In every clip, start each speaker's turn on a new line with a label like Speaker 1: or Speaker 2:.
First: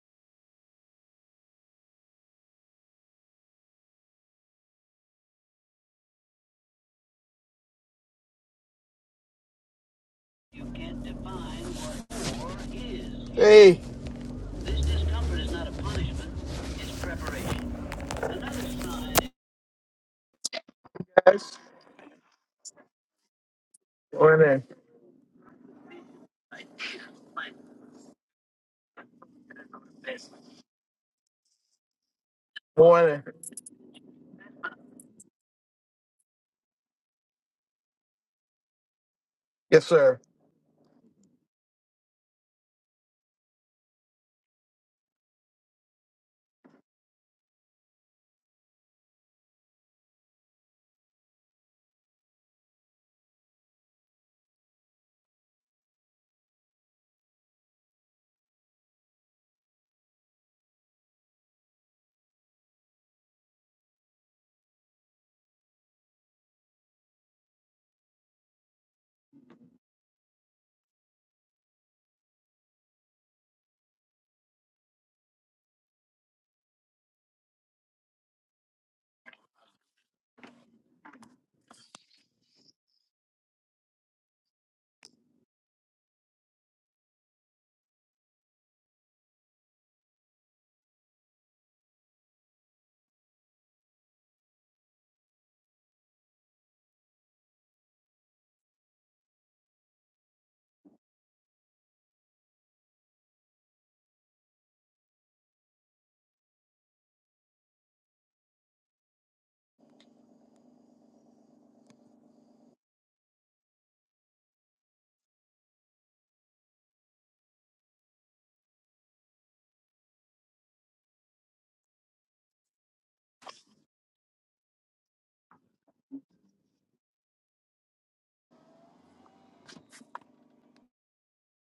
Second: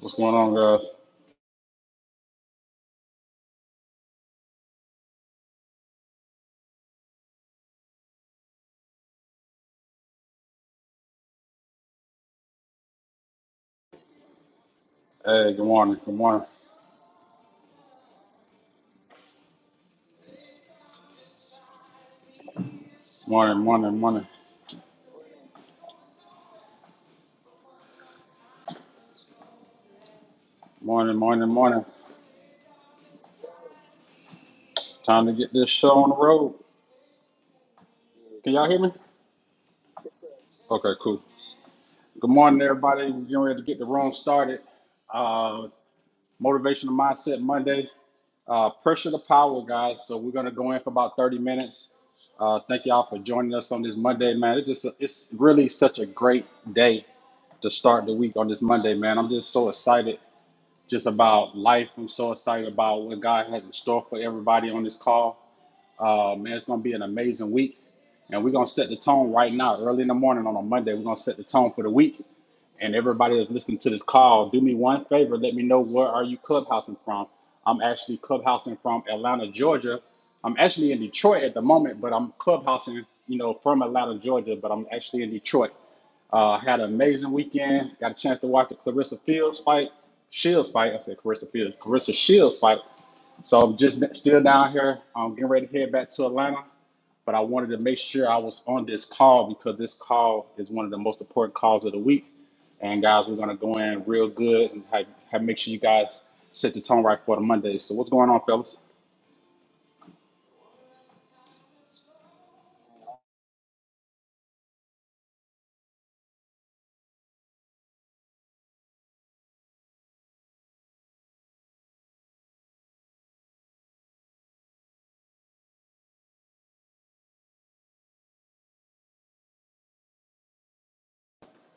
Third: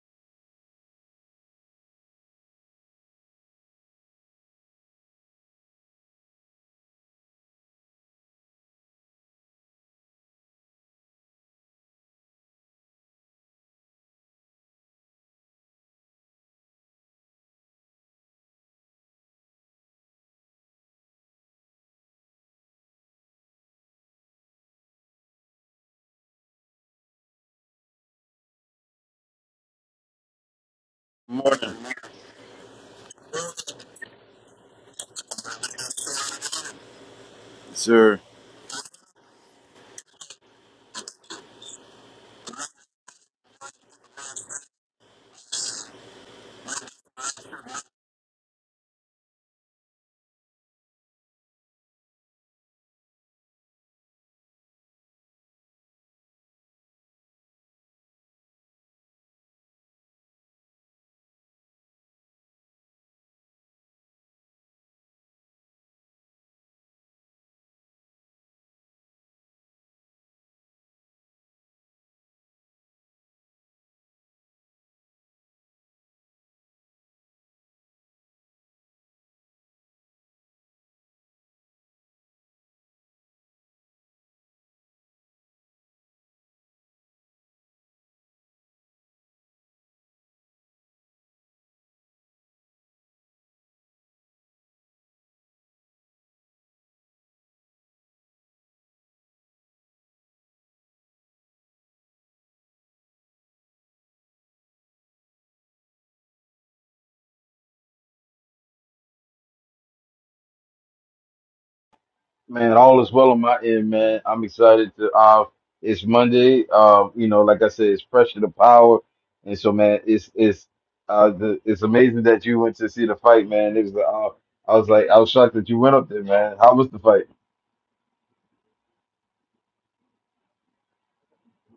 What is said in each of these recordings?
Speaker 1: What's going on, guys?
Speaker 2: This discomfort is
Speaker 1: Hey, good
Speaker 2: not a
Speaker 1: morning. Good
Speaker 2: punishment,
Speaker 1: morning.
Speaker 2: it's preparation. Not a sign.
Speaker 1: Morning, morning, morning.
Speaker 2: Morning.
Speaker 1: Morning, morning,
Speaker 3: Morning,
Speaker 1: morning.
Speaker 2: Morning.
Speaker 1: Time to get this show on the road.
Speaker 3: sir.
Speaker 1: Can y'all hear me?
Speaker 2: Yes, sir.
Speaker 1: Okay, cool. Good morning, everybody. We're getting ready to get the room started. Uh, Motivational Mindset Monday. Uh, pressure to power, guys. So we're gonna go in for about 30 minutes. Uh, thank y'all for joining us on this Monday, man. It just it's really such a great day to start the week on this Monday, man. I'm just so excited just about life. I'm so excited about what God has in store for everybody on this call. Uh, man, it's going to be an amazing week. And we're going to set the tone right now, early in the morning on a Monday. We're going to set the tone for the week. And everybody that's listening to this call, do me one favor. Let me know where are you clubhousing from. I'm actually clubhousing from Atlanta, Georgia. I'm actually in Detroit at the moment, but I'm clubhousing, you know, from Atlanta, Georgia, but I'm actually in Detroit. Uh, had an amazing weekend. Got a chance to watch the Clarissa Fields fight, Shields fight. I said Clarissa Fields, Clarissa Shields fight. So I'm just still down here. I'm getting ready to head back to Atlanta. But I wanted to make sure I was on this call because this call is one of the most important calls of the week. And guys, we're gonna go in real good and have, have make sure you guys set the tone right for the Monday. So what's going on, fellas?
Speaker 3: Man, all is well on my end, man. I'm excited to uh it's Monday. Uh, you know, like I said, it's pressure to power. And so man, it's it's uh the it's amazing that you went to see the fight, man. It was the uh, I was like I was shocked that you went up there, man. How was the fight?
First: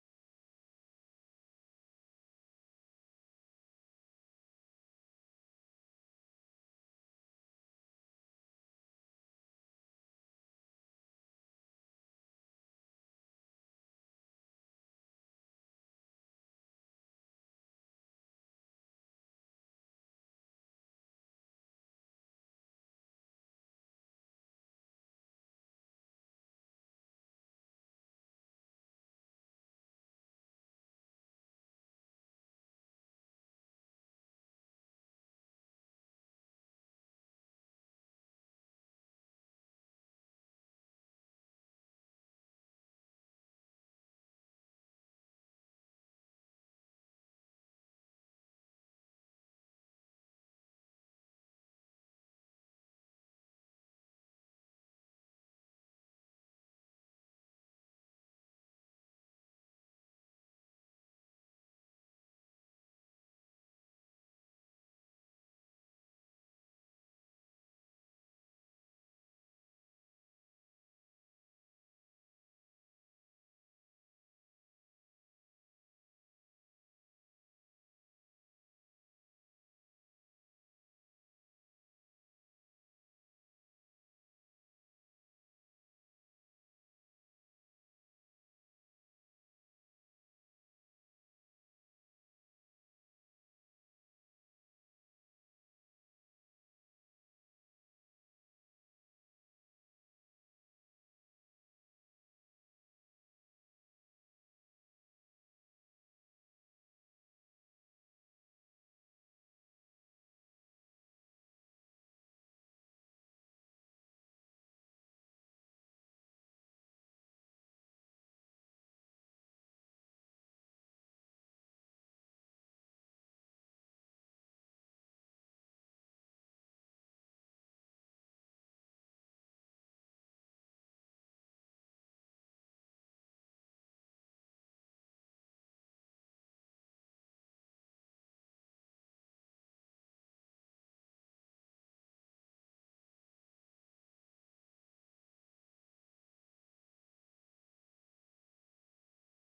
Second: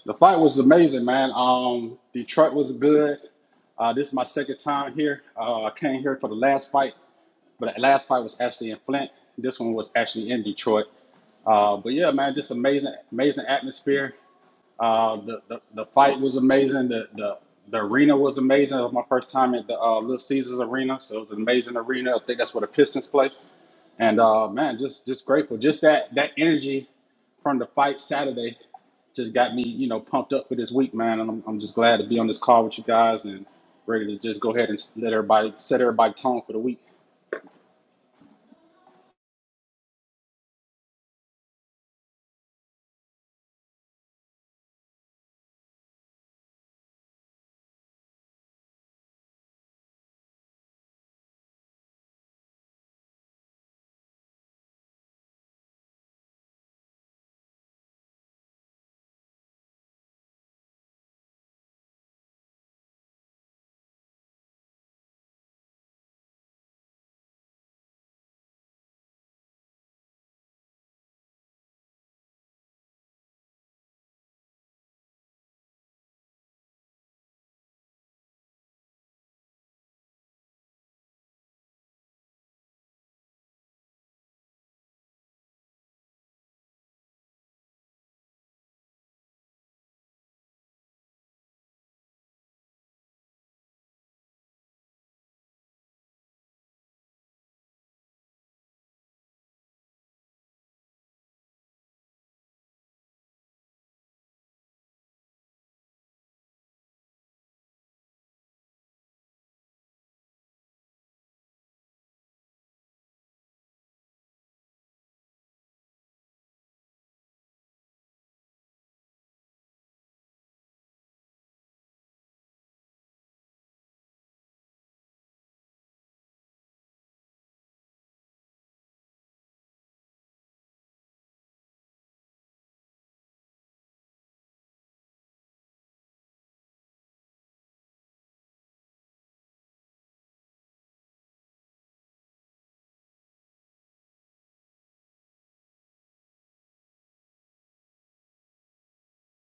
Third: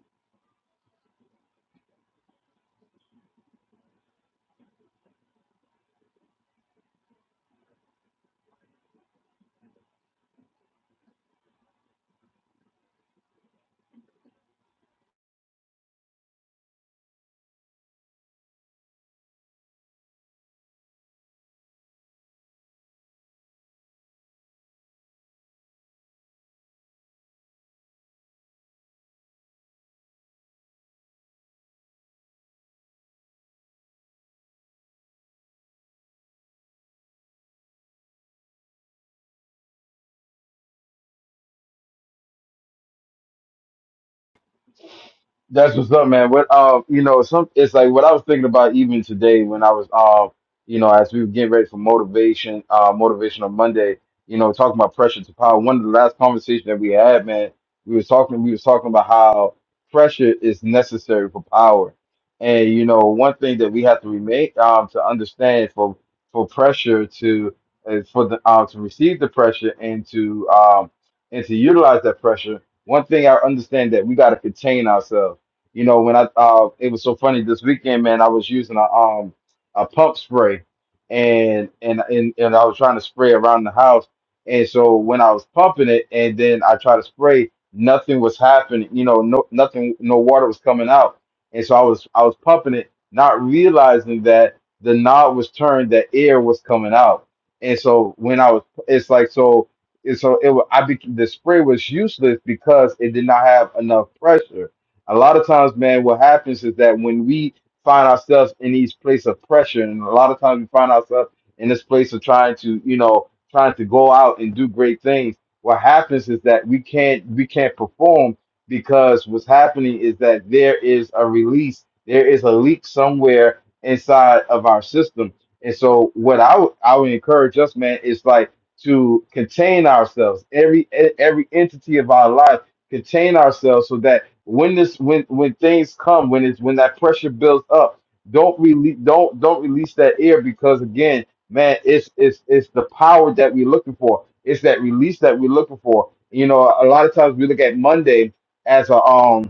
Speaker 1: The fight was amazing, man. Um, Detroit was good. Uh, this is my second time here. Uh, I came here for the last fight. But that last fight was actually in Flint. This one was actually in Detroit. Uh, but yeah, man, just amazing, amazing atmosphere. Uh, the, the the fight was amazing. The the the arena was amazing. It was my first time at the uh, Little Caesars Arena, so it was an amazing arena. I think that's where the Pistons play. And uh, man, just just grateful. Just that that energy from the fight Saturday just got me, you know, pumped up for this week, man. And I'm, I'm just glad to be on this call with you guys and ready to just go ahead and let everybody set everybody tone for the week.
Speaker 3: That's what's up, man. What uh, you know, some it's like what I was thinking about even today when I was uh, you know, as we were getting ready for motivation, uh, motivational Monday. You know, talking about pressure to power. One of the last conversations that we had, man, we was talking, we was talking about how pressure is necessary for power. And you know, one thing that we have to remain um to understand for for pressure to uh, for the uh, to receive the pressure and to um and to utilize that pressure. One thing I understand that we got to contain ourselves you know, when I uh, it was so funny this weekend, man. I was using a um a pump spray, and and and and I was trying to spray around the house. And so when I was pumping it, and then I tried to spray, nothing was happening. You know, no nothing, no water was coming out. And so I was I was pumping it, not realizing that the knob was turned, that air was coming out. And so when I was, it's like so, and so it wa- I became the spray was useless because it did not have enough pressure a lot of times, man, what happens is that when we find ourselves in these place of pressure, and a lot of times we find ourselves in this place of trying to, you know, trying to go out and do great things. What happens is that we can't we can't perform because what's happening is that there is a release, there is a leak somewhere inside of our system. And so, what I would I would encourage us, man, is like to contain ourselves every e, every entity of our life contain ourselves so that when this when when things come when it's when that pressure builds up don't release don't don't release that air because again man it's it's it's the power that we're looking for it's that release that we're looking for you know a lot of times we look at monday as a um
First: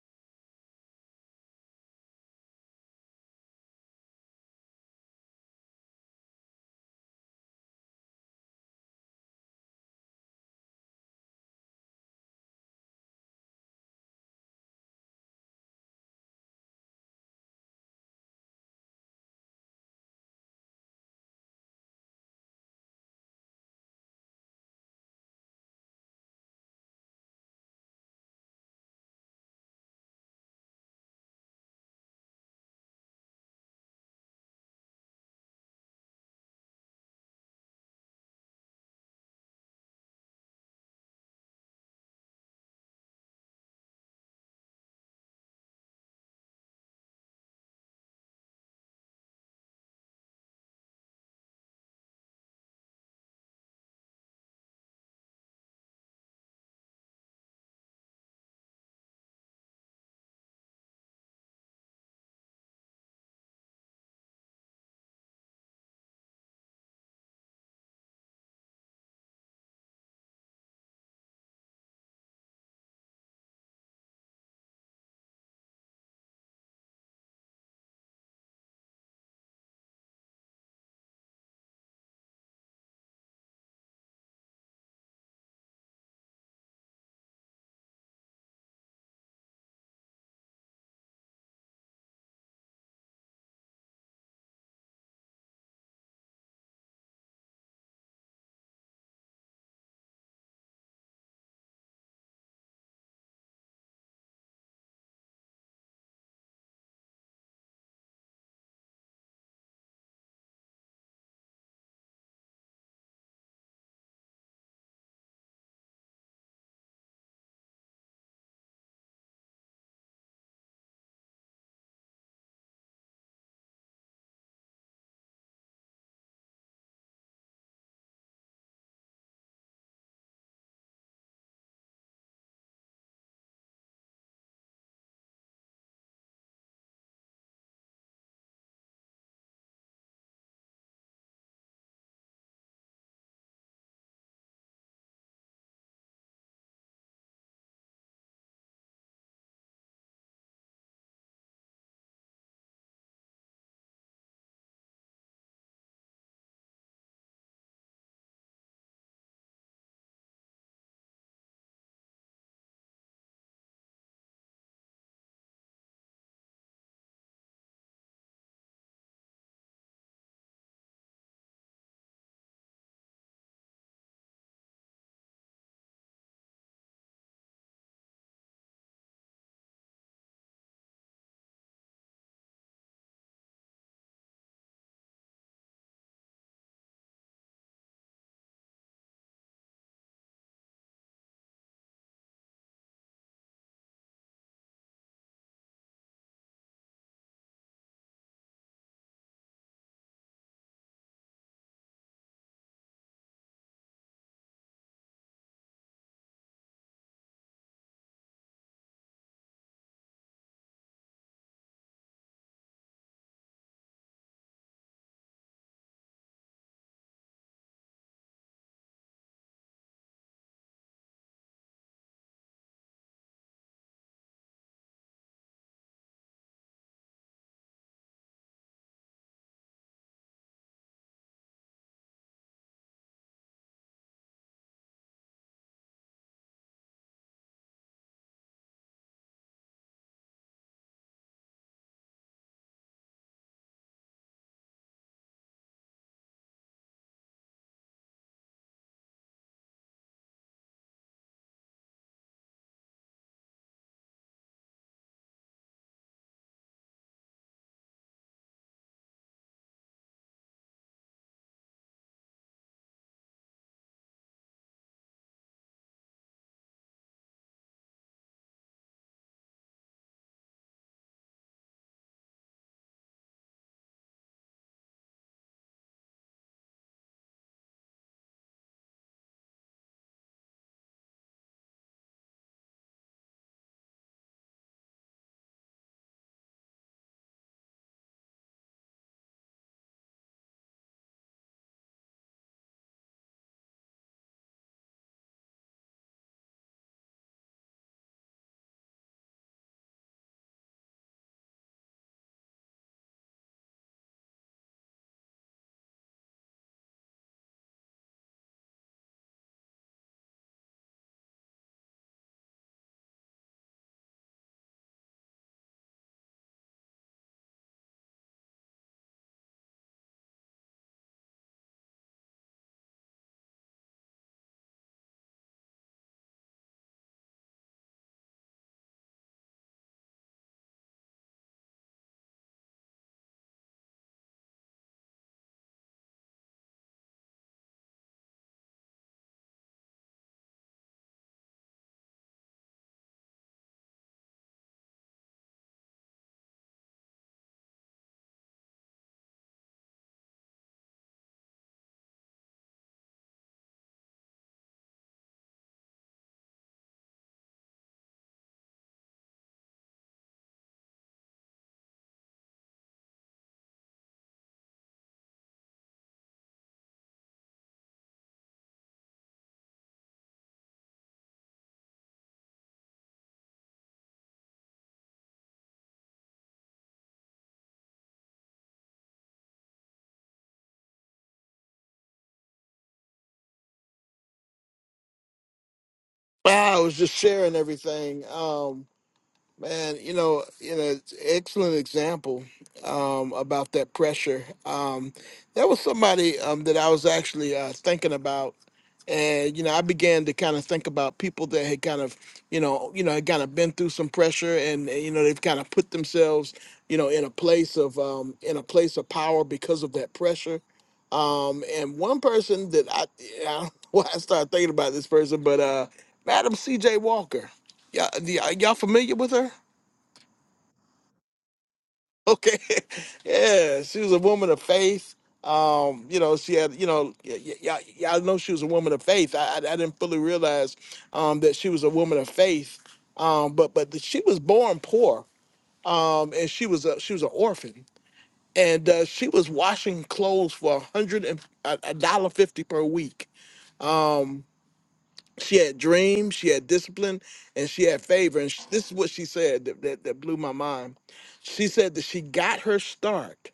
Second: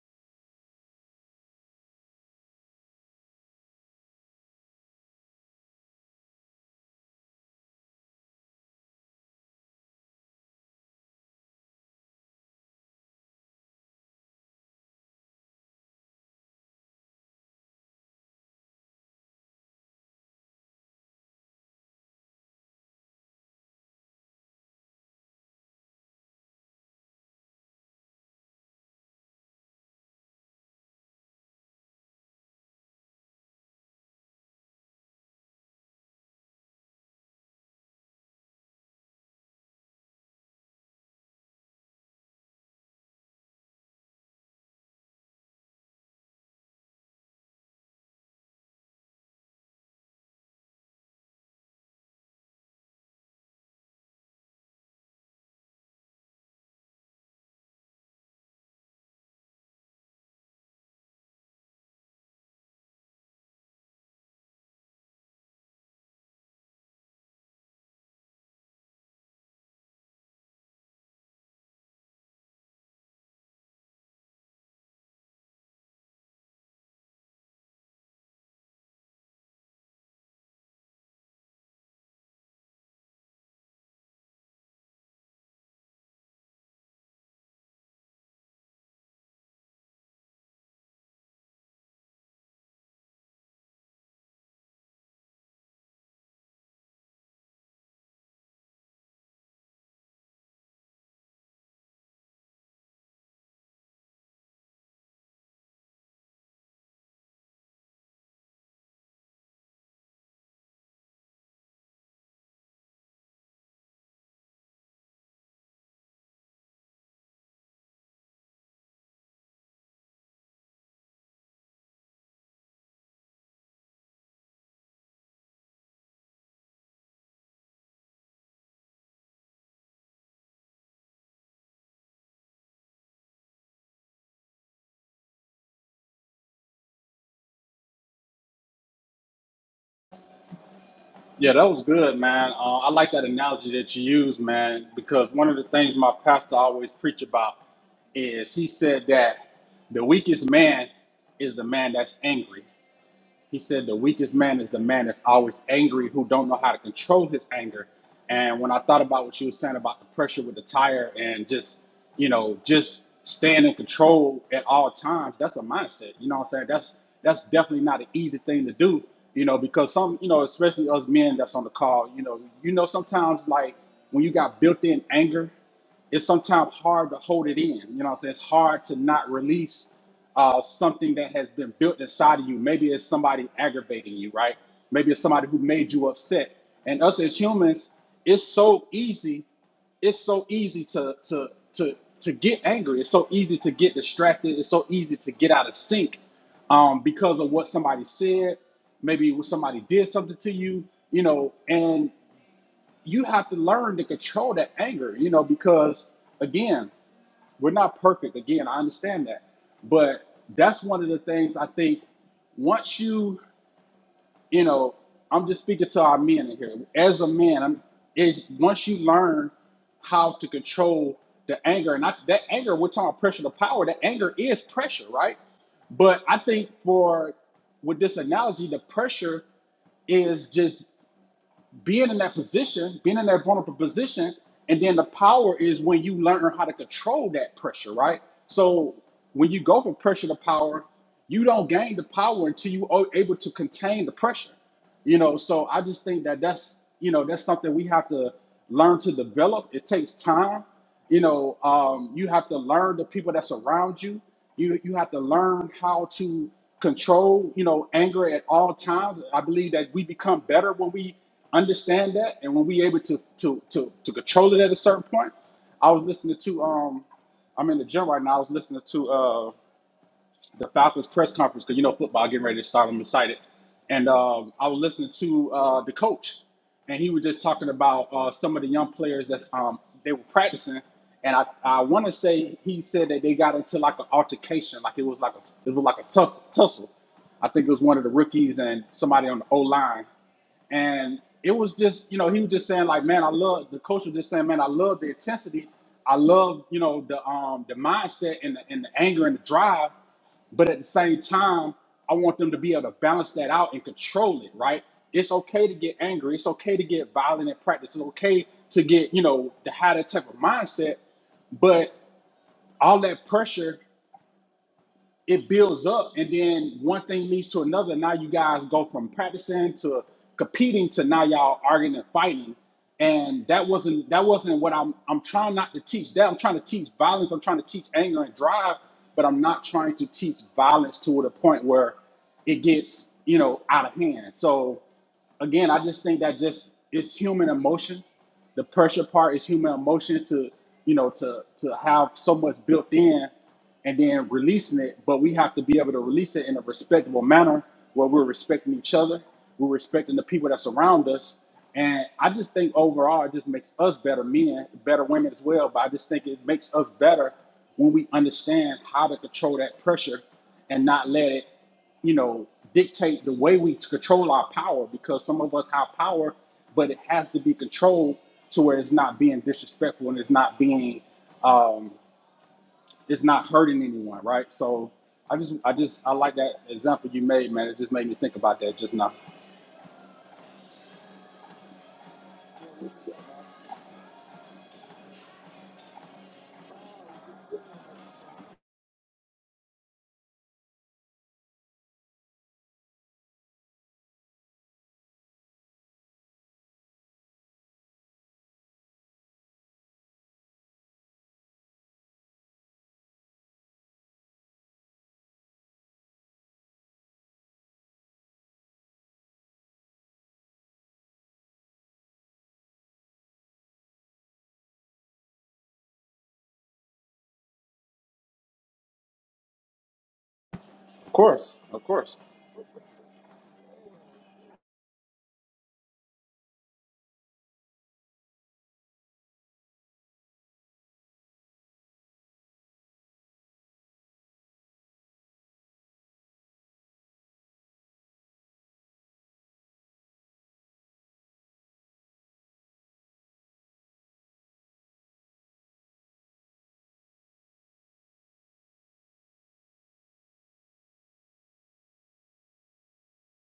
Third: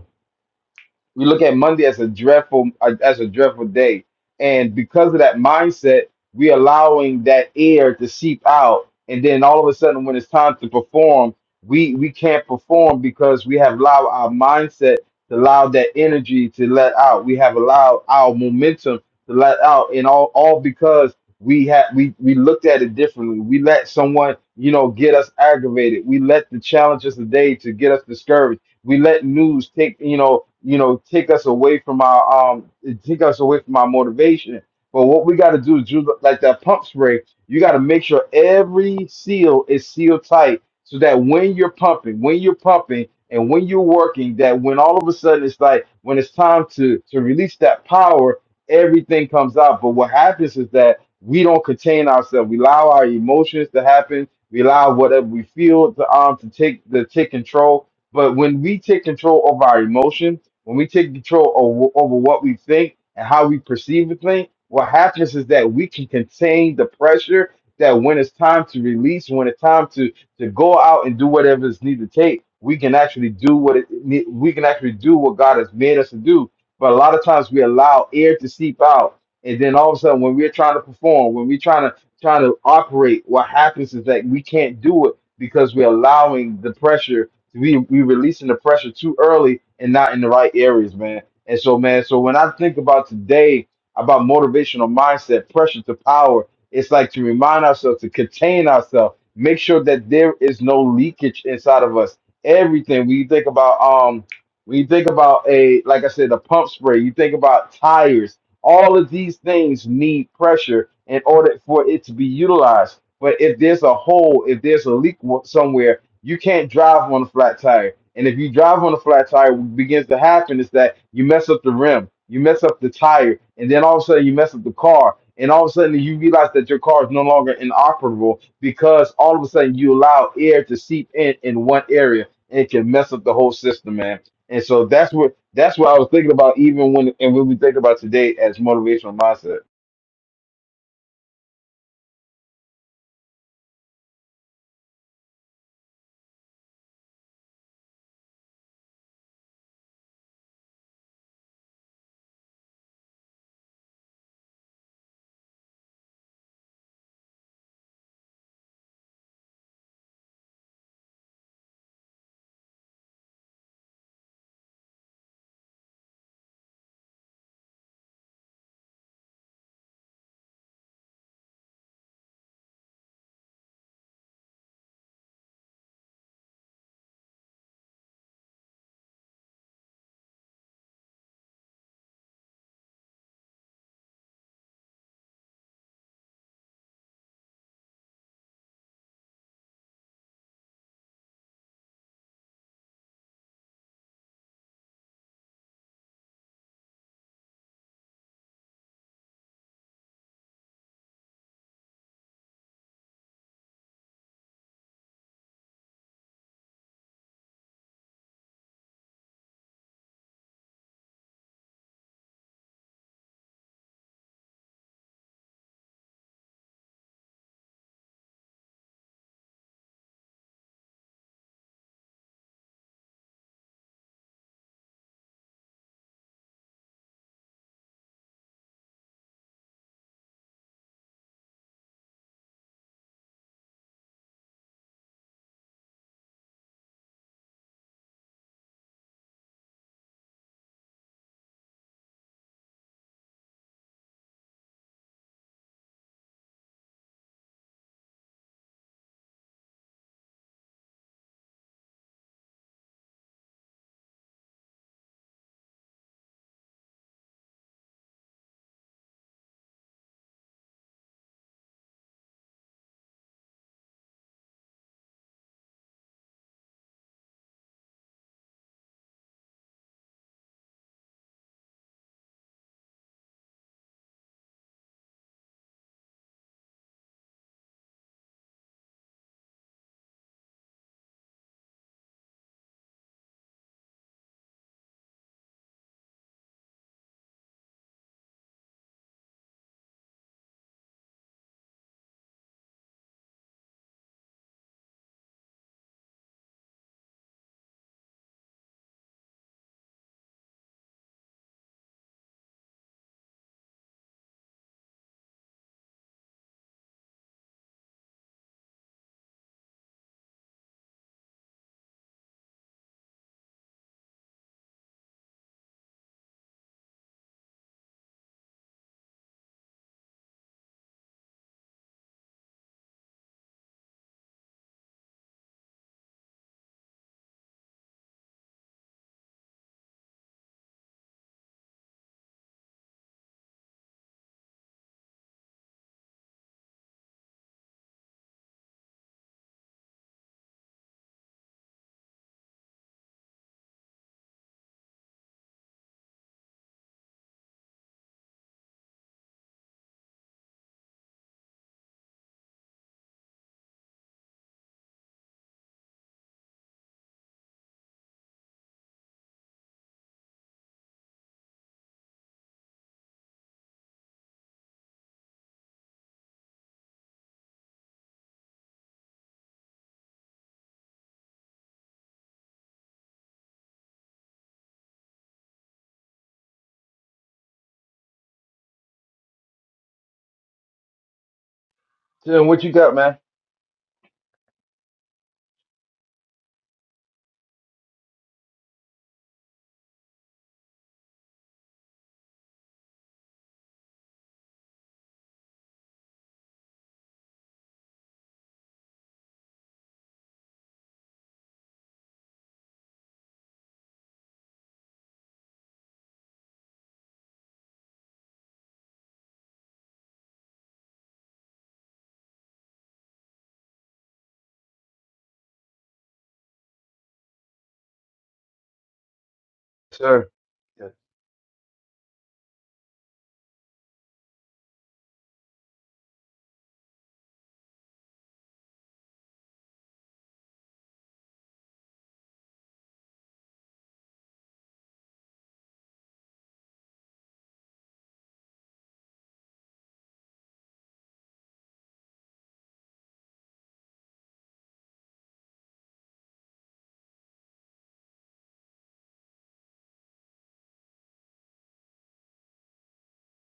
Speaker 3: we look at Monday as a dreadful as a dreadful day, and because of that mindset, we allowing that air to seep out, and then all of a sudden, when it's time to perform, we we can't perform because we have allowed our mindset to allow that energy to let out. We have allowed our momentum to let out, and all all because we had we we looked at it differently. We let someone you know get us aggravated. We let the challenges of the day to get us discouraged we let news take, you know, you know, take us away from our um take us away from our motivation. But what we gotta do is do like that pump spray, you gotta make sure every seal is sealed tight so that when you're pumping, when you're pumping and when you're working, that when all of a sudden it's like when it's time to to release that power, everything comes out. But what happens is that we don't contain ourselves. We allow our emotions to happen. We allow whatever we feel to um to take to take control but when we take control of our emotions, when we take control over, over what we think and how we perceive a thing, what happens is that we can contain the pressure that when it's time to release, when it's time to, to go out and do whatever is needed to take, we can actually do what it, ne- we can actually do what God has made us to do. But a lot of times we allow air to seep out. And then all of a sudden when we're trying to perform, when we're trying to trying to operate, what happens is that we can't do it because we're allowing the pressure we we releasing the pressure too early and not in the right areas, man. And so, man, so when I think about today about motivational mindset, pressure to power, it's like to remind ourselves to contain ourselves, make sure that there is no leakage inside of us. Everything when you think about um when you think about a like I said, a pump spray, you think about tires, all of these things need pressure in order for it to be utilized. But if there's a hole, if there's a leak somewhere, you can't drive on a flat tire. And if you drive on a flat tire, what begins to happen is that you mess up the rim, you mess up the tire, and then all of a sudden you mess up the car. And all of a sudden you realize that your car is no longer inoperable because all of a sudden you allow air to seep in in one area and it can mess up the whole system, man. And so that's what that's what I was thinking about even when and when we think about today as motivational mindset.
Speaker 1: Yeah, that was good, man. Uh, I like that analogy that you used, man, because one of the things my pastor always preach about is he said that the weakest man is the man that's angry. He said the weakest man is the man that's always angry who don't know how to control his anger. And when I thought about what you were saying about the pressure with the tire and just, you know, just staying in control at all times, that's a mindset. You know what I'm saying? That's that's definitely not an easy thing to do, you know, because some, you know, especially us men that's on the call, you know, you know sometimes like when you got built in anger it's sometimes hard to hold it in. You know what I'm saying? It's hard to not release uh, something that has been built inside of you. Maybe it's somebody aggravating you, right? Maybe it's somebody who made you upset. And us as humans, it's so easy, it's so easy to to to to get angry. It's so easy to get distracted. It's so easy to get out of sync um, because of what somebody said. Maybe somebody did something to you, you know, and you have to learn to control that anger, you know, because again, we're not perfect. Again, I understand that. But that's one of the things I think once you, you know, I'm just speaking to our men in here. As a man, I'm, it, once you learn how to control the anger, and I, that anger, we're talking pressure to power, that anger is pressure, right? But I think for, with this analogy, the pressure is just being in that position, being in that vulnerable position, and then the power is when you learn how to control that pressure, right? So when you go from pressure to power, you don't gain the power until you are able to contain the pressure. You know, so I just think that that's you know that's something we have to learn to develop. It takes time. You know, um, you have to learn the people that surround you. You you have to learn how to control you know anger at all times. I believe that we become better when we understand that and when we able to to to to control it at a certain point i was listening to um i'm in the gym right now i was listening to uh the Falcons press conference because you know football getting ready to start. I'm excited, and um, I was listening to uh, the coach, and he was just talking about uh, some of the young players that's um, they were practicing, and I, I want to say he said that they got into like an altercation, like it was like a it was like a tough tussle. I think it was one of the rookies and somebody on the O line, and it was just, you know, he was just saying like, man, I love the coach was just saying, man, I love the intensity, I love, you know, the um the mindset and the, and the anger and the drive. But at the same time, I want them to be able to balance that out and control it, right? It's okay to get angry. It's okay to get violent in practice. It's okay to get, you know, to have that type of mindset. But all that pressure it builds up and then one thing leads to another now you guys go from practicing to competing to now y'all arguing and fighting and that wasn't that wasn't what i'm i'm trying not to teach that i'm trying to teach violence i'm trying to teach anger and drive but i'm not trying to teach violence to the point where it gets you know out of hand so again, I just think that just it's human emotions. The pressure part is human emotion to you know to to have so much built in and then releasing it, but we have to be able to release it in a respectable manner where we're respecting each other, we're respecting the people that surround us. And I just think overall it just makes us better men, better women as well. But I just think it makes us better when we understand how to control that pressure and not let it you know, dictate the way we control our power because some of us have power, but it has to be controlled to where it's not being disrespectful and it's not being, um, it's not hurting anyone, right? So I just, I just, I like that example you made, man. It just made me think about that just now.
Speaker 3: So what you got, man?
Speaker 2: Ah, I was just sharing everything. Um, Man, you know, you know, it's an excellent example um, about that pressure. Um, there was somebody um, that I was actually uh, thinking about, and you know, I began to kind of think about people that had kind of, you know, you know, had kind of been through some pressure, and and, you know, they've kind of put themselves, you know, in a place of um, in a place of power because of that pressure. Um, and one person that I, I don't know why I started thinking about this person, but uh, Madam C.J. Walker. Yeah, y'all y'all familiar with her?
Speaker 3: Sure.
Speaker 1: Of course, of course.
Speaker 2: okay yeah she was a woman of faith um you know she had you know y- y- y'all y'all know she was a woman of faith i, I, I didn't fully realize um that she was a woman of faith um but but she was born poor um and she was a she was an orphan and uh, she was washing clothes for a hundred and a a dollar fifty per week Um, she had dreams, she had discipline, and she had favor. And sh- this is what she said that, that, that blew my mind. She said that she got her start.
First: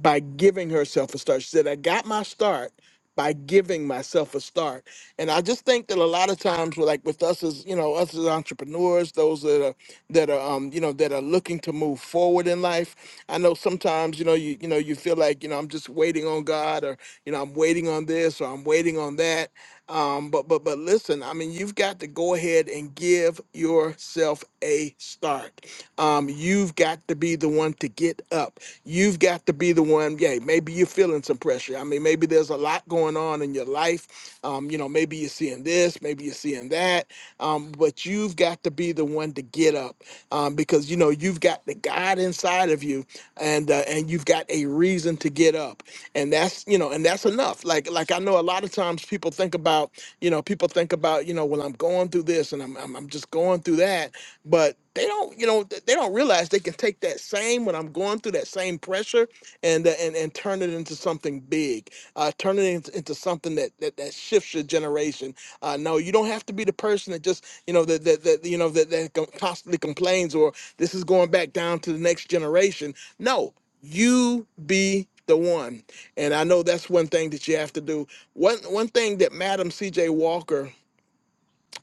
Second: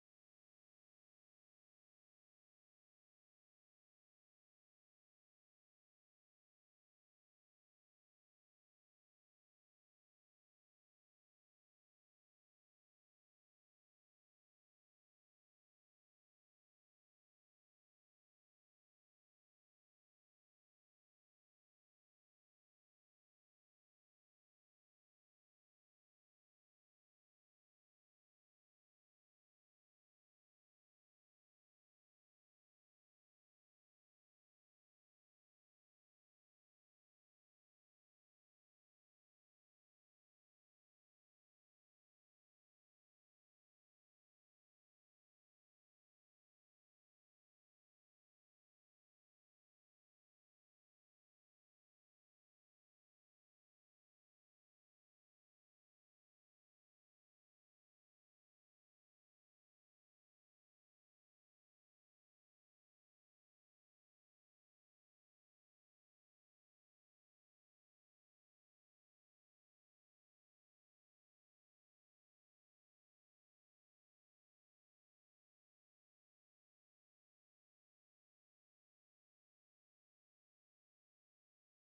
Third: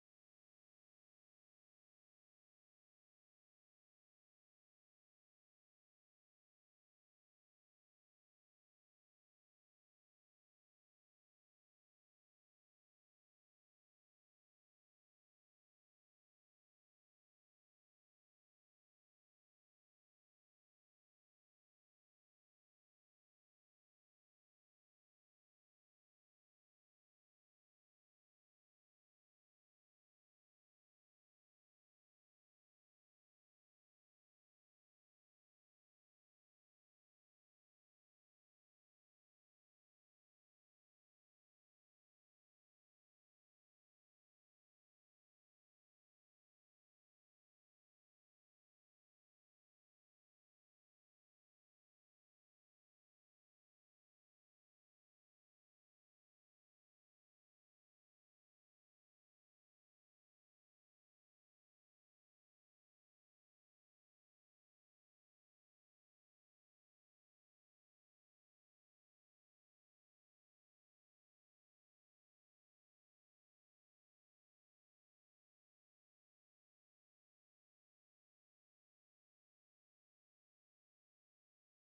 Speaker 2: by giving herself a start. She said, I got my start by giving myself a start. And I just think that a lot of times we're like with us as, you know, us as entrepreneurs, those that are that are um, you know, that are looking to move forward in life. I know sometimes, you know, you you know, you feel like, you know, I'm just waiting on God or, you know, I'm waiting on this or I'm waiting on that. Um, but but but listen, I mean, you've got to go ahead and give yourself a start. Um, you've got to got to be the one to get up. You've got to be the one. Yeah, maybe you're feeling some pressure. I mean, maybe there's a lot going on in your life. Um, you know, maybe you're seeing this, maybe you're seeing that. Um, but you've got to be the one to get up um, because you know you've got the God inside of you, and uh, and you've got a reason to get up, and that's you know, and that's enough. Like like I know a lot of times people think about you know people think about you know well I'm going through this and I'm I'm, I'm just going through that but they don't you know th- they don't realize they can take that same when i'm going through that same pressure and uh, and, and turn it into something big uh, turn it into, into something that, that that shifts your generation uh, no you don't have to be the person that just you know that that, that you know that, that co- constantly complains or this is going back down to the next generation no you be the one and i know that's one thing that you have to do one one thing that madam cj walker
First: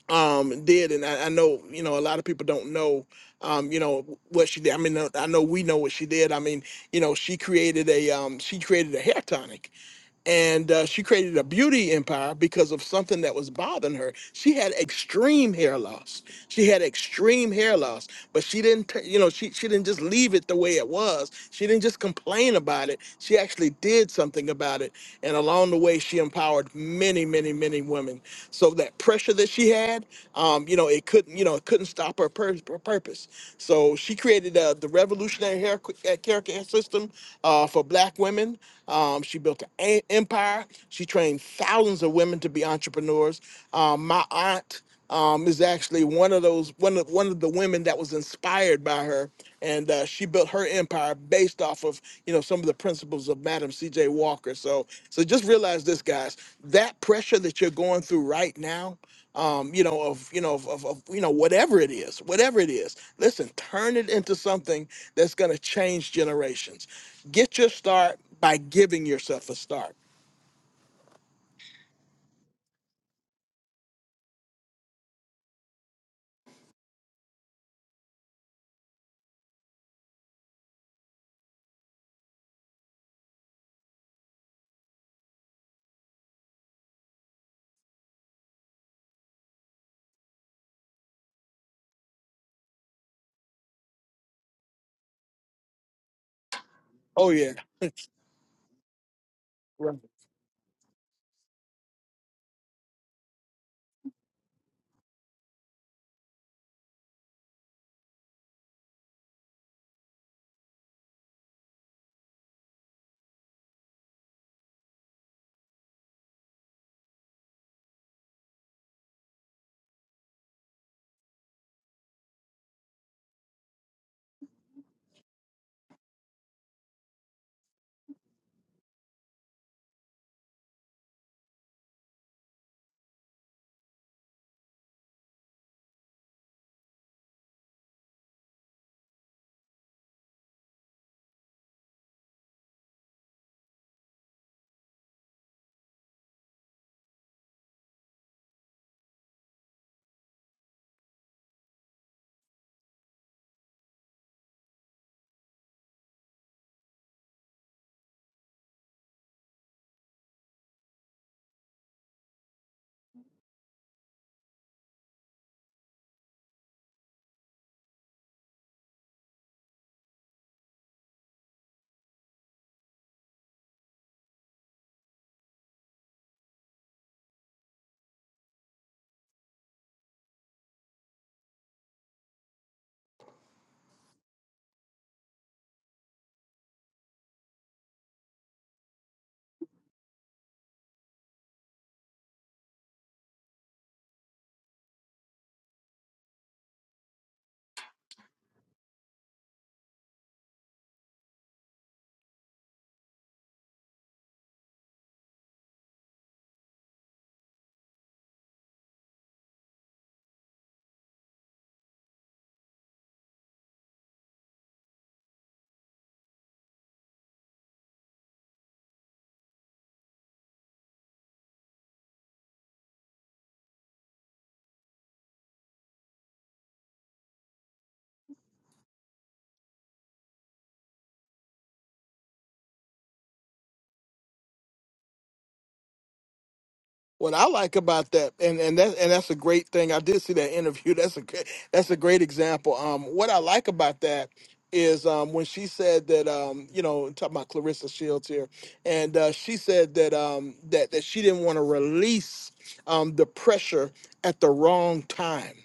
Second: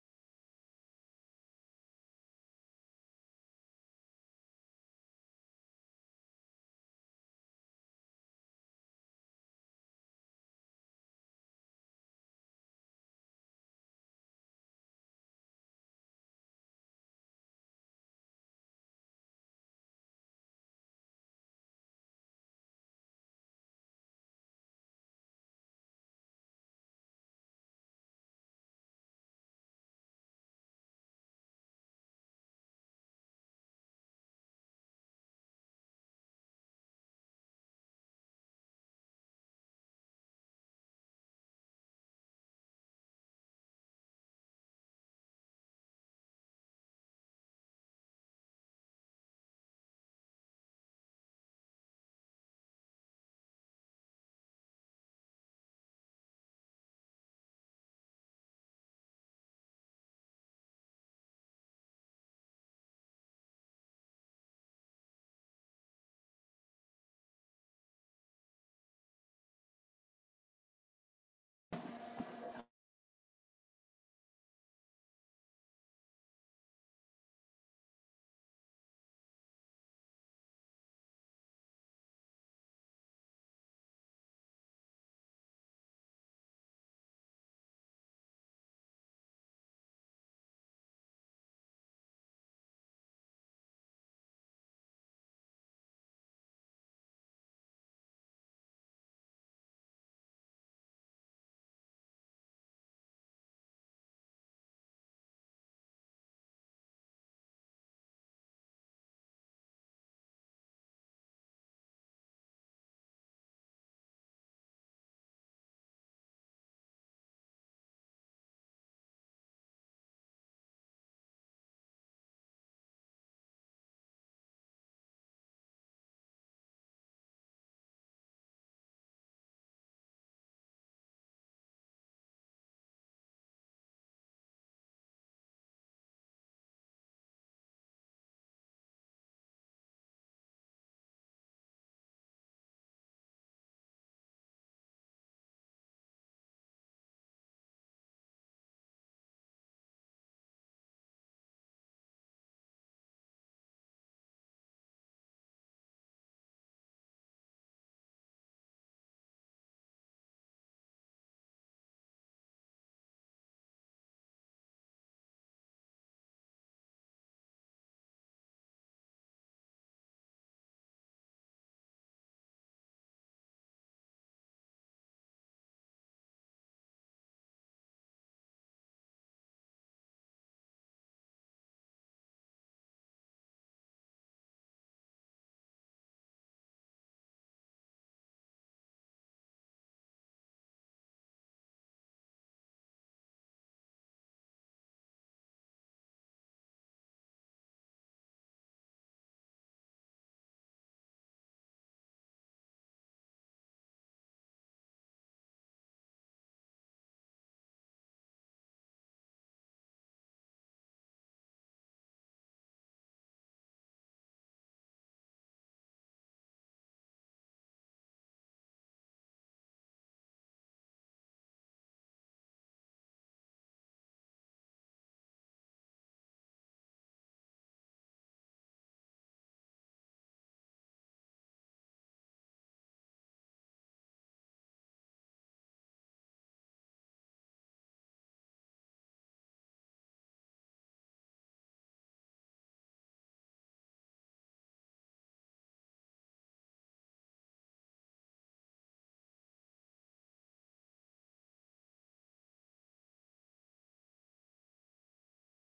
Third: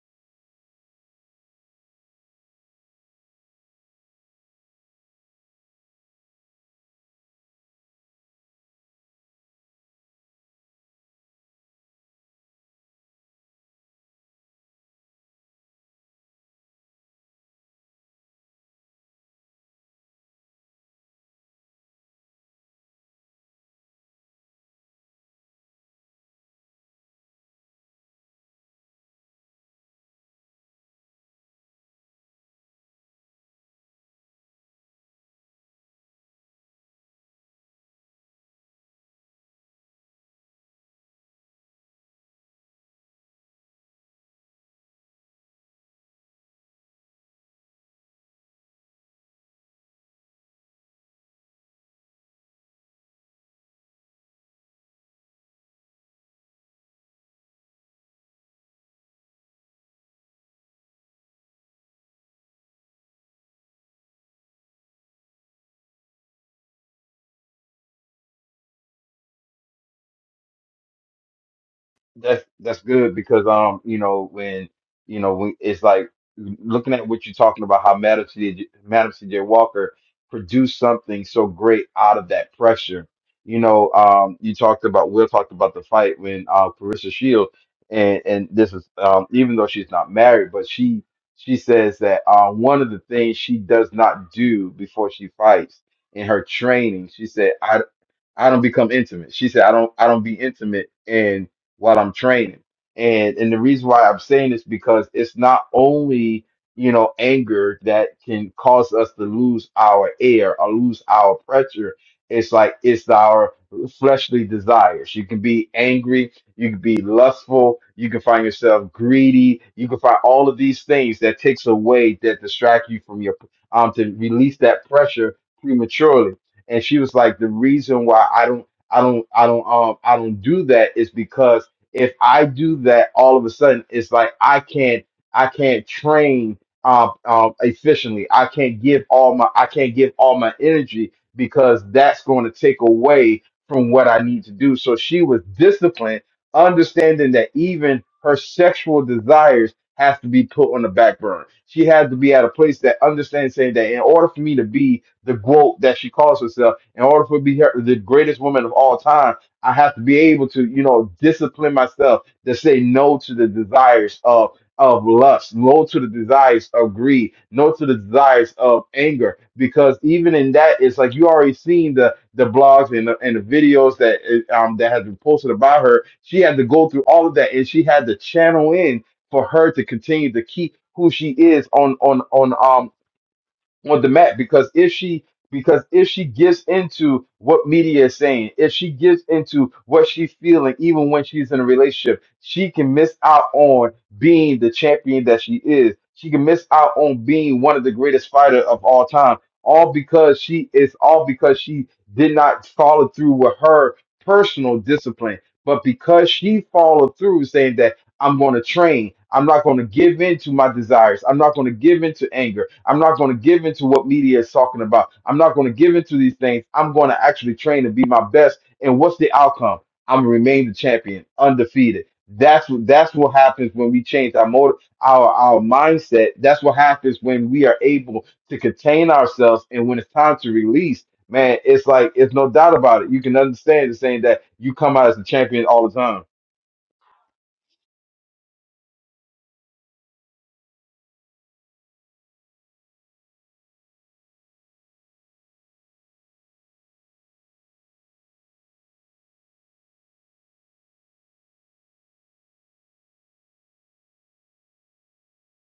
Speaker 2: um did and I, I know you know a lot of people don't know um you know what she did i mean uh, i know we know what she did i mean you know she created a um she created a hair tonic and uh, she created a beauty empire because of something that was bothering her. She had extreme hair loss. She had extreme hair loss, but she didn't, t- you know, she she didn't just leave it the way it was. She didn't just complain about it. She actually did something about it, and along the way, she empowered many, many, many women. So that pressure that she had, um, you know, it couldn't, you know, it couldn't stop her, pur- her purpose. So she created uh, the revolutionary hair qu- uh, care care system uh, for Black women. Um, she built an a- empire. She trained thousands of women to be entrepreneurs. Um, my aunt um, is actually one of those one of one of the women that was inspired by her, and uh, she built her empire based off of you know some of the principles of Madam C.J. Walker. So so just realize this, guys, that pressure that you're going through right now, um, you know of you know of, of, of you know whatever it is, whatever it is, listen, turn it into something that's going to change generations. Get your start by giving yourself a start.
Speaker 3: That's that's good because um you know when you know when it's like looking at what you're talking about how Madam C.J. Madam C.J. Walker produced something so great out of that pressure. You know, um, you talked about Will talked about the fight when uh, Clarissa Shields and and this is um, even though she's not married, but she she says that uh, one of the things she does not do before she fights in her training, she
Speaker 2: Oh yeah.
Speaker 3: said, I. I don't become intimate. She said, I don't
Speaker 2: Right.
Speaker 3: I don't be intimate and while I'm training. And and the reason why I'm saying this because it's not only, you know, anger that can cause us to lose our air or lose our pressure. It's like it's our fleshly desires. You can be angry, you can be lustful, you can find yourself greedy, you can find all of these things that takes away that distract you from your um to release that pressure prematurely and she was like the reason why i don't i don't i don't um i don't do that is because if i do that all of a sudden it's like i can't i can't train um, um efficiently i can't give all my i can't give all my energy because that's going to take away from what i need to do so she was disciplined understanding that even her sexual desires has to be put on the back burner she had to be at a place that understands saying that in order for me to be the quote that she calls herself. In order for be her, the greatest woman of all time, I have to be able to, you know, discipline myself to say no to the desires of of lust, no to the desires of greed, no to the desires of anger. Because even in that, it's like you already seen the the blogs and the, and the videos that uh, um that has been posted about her. She had to go through all of that, and she had to channel in for her to continue to keep who she is on on on um on the mat because if she because if she gives into what media is saying, if she gives into what she's feeling, even when she's in a relationship, she can miss out on being the champion that she is. She can miss out on being one of the greatest fighter of all time, all because she is all because she did not follow through with her personal discipline. But because she followed through, saying that I'm going to train. I'm not going to give in to my desires. I'm not going to give in to anger. I'm not going to give in to what media is talking about. I'm not going to give in to these things. I'm going to actually train and be my best. And what's the outcome? I'm gonna remain the champion, undefeated. That's what that's what happens when we change our motive, our our mindset. That's what happens when we are able to contain ourselves and when it's time to release. Man, it's like it's no doubt about it. You can understand the saying that you come out as a champion all the time
Speaker 2: What I like about that, and and that and that's a great thing. I did see that interview. That's a good- that's a great example. Um, what I like about that is um when she said that um you know talking about Clarissa Shields here, and uh, she said that um that that she didn't want to release um the pressure at the wrong time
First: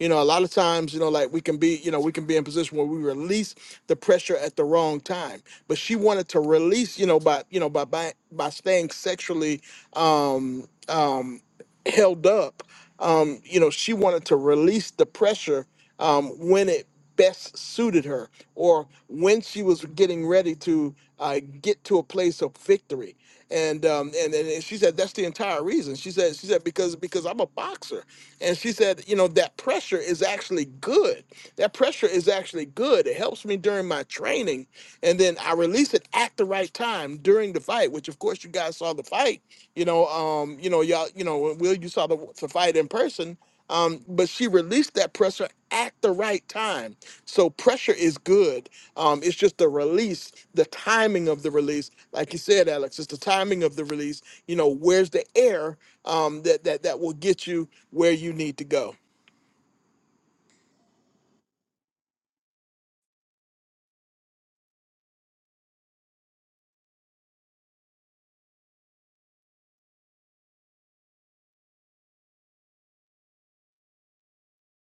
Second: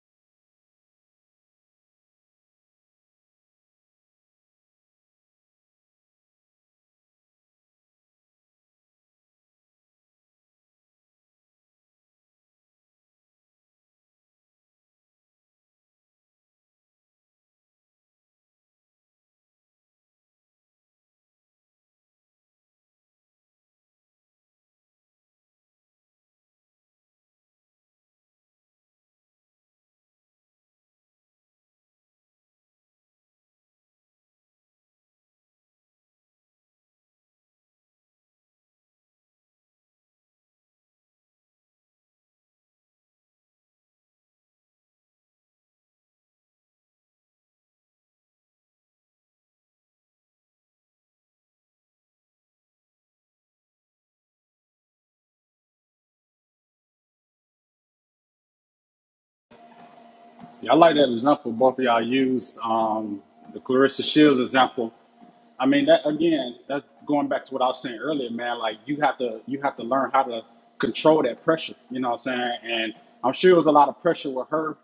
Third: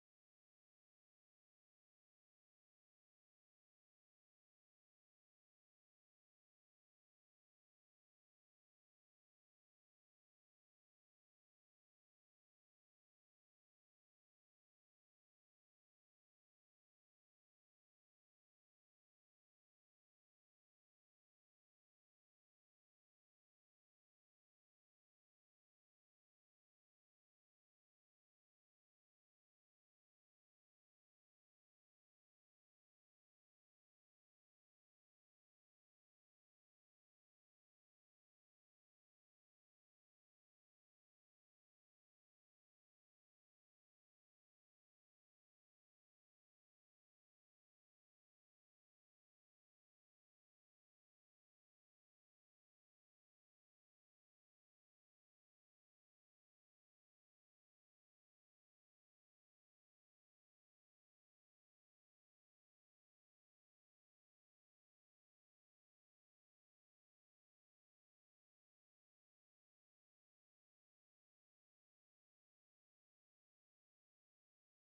Speaker 2: You know, a lot of times, you know, like we can be, you know, we can be in position where we release the pressure at the wrong time. But she wanted to release, you know, by you know by by by staying sexually um um held up, um, you know, she wanted to release the pressure um, when it best suited her or when she was getting ready to uh, get to a place of victory. And, um, and and she said that's the entire reason. She said she said because because I'm a boxer, and she said you know that pressure is actually good. That pressure is actually good. It helps me during my training, and then I released it at the right time during the fight, which of course you guys saw the fight. You know, um, you know, y'all, you know, Will, you saw the, the fight in person. Um, but she released that pressure at the right time. So pressure is good. Um, it's just the release, the timing of the release. Like you said, Alex, it's the timing of the release. You know, where's the air um, that that that will get you where you need to go?
Speaker 1: Yeah, I like that example both of y'all use, um, the Clarissa Shields example I mean that again, that's going back to what I was saying earlier, man. Like you have to you have to learn how to control that pressure. You know what I'm saying? And I'm sure it was a lot of pressure with her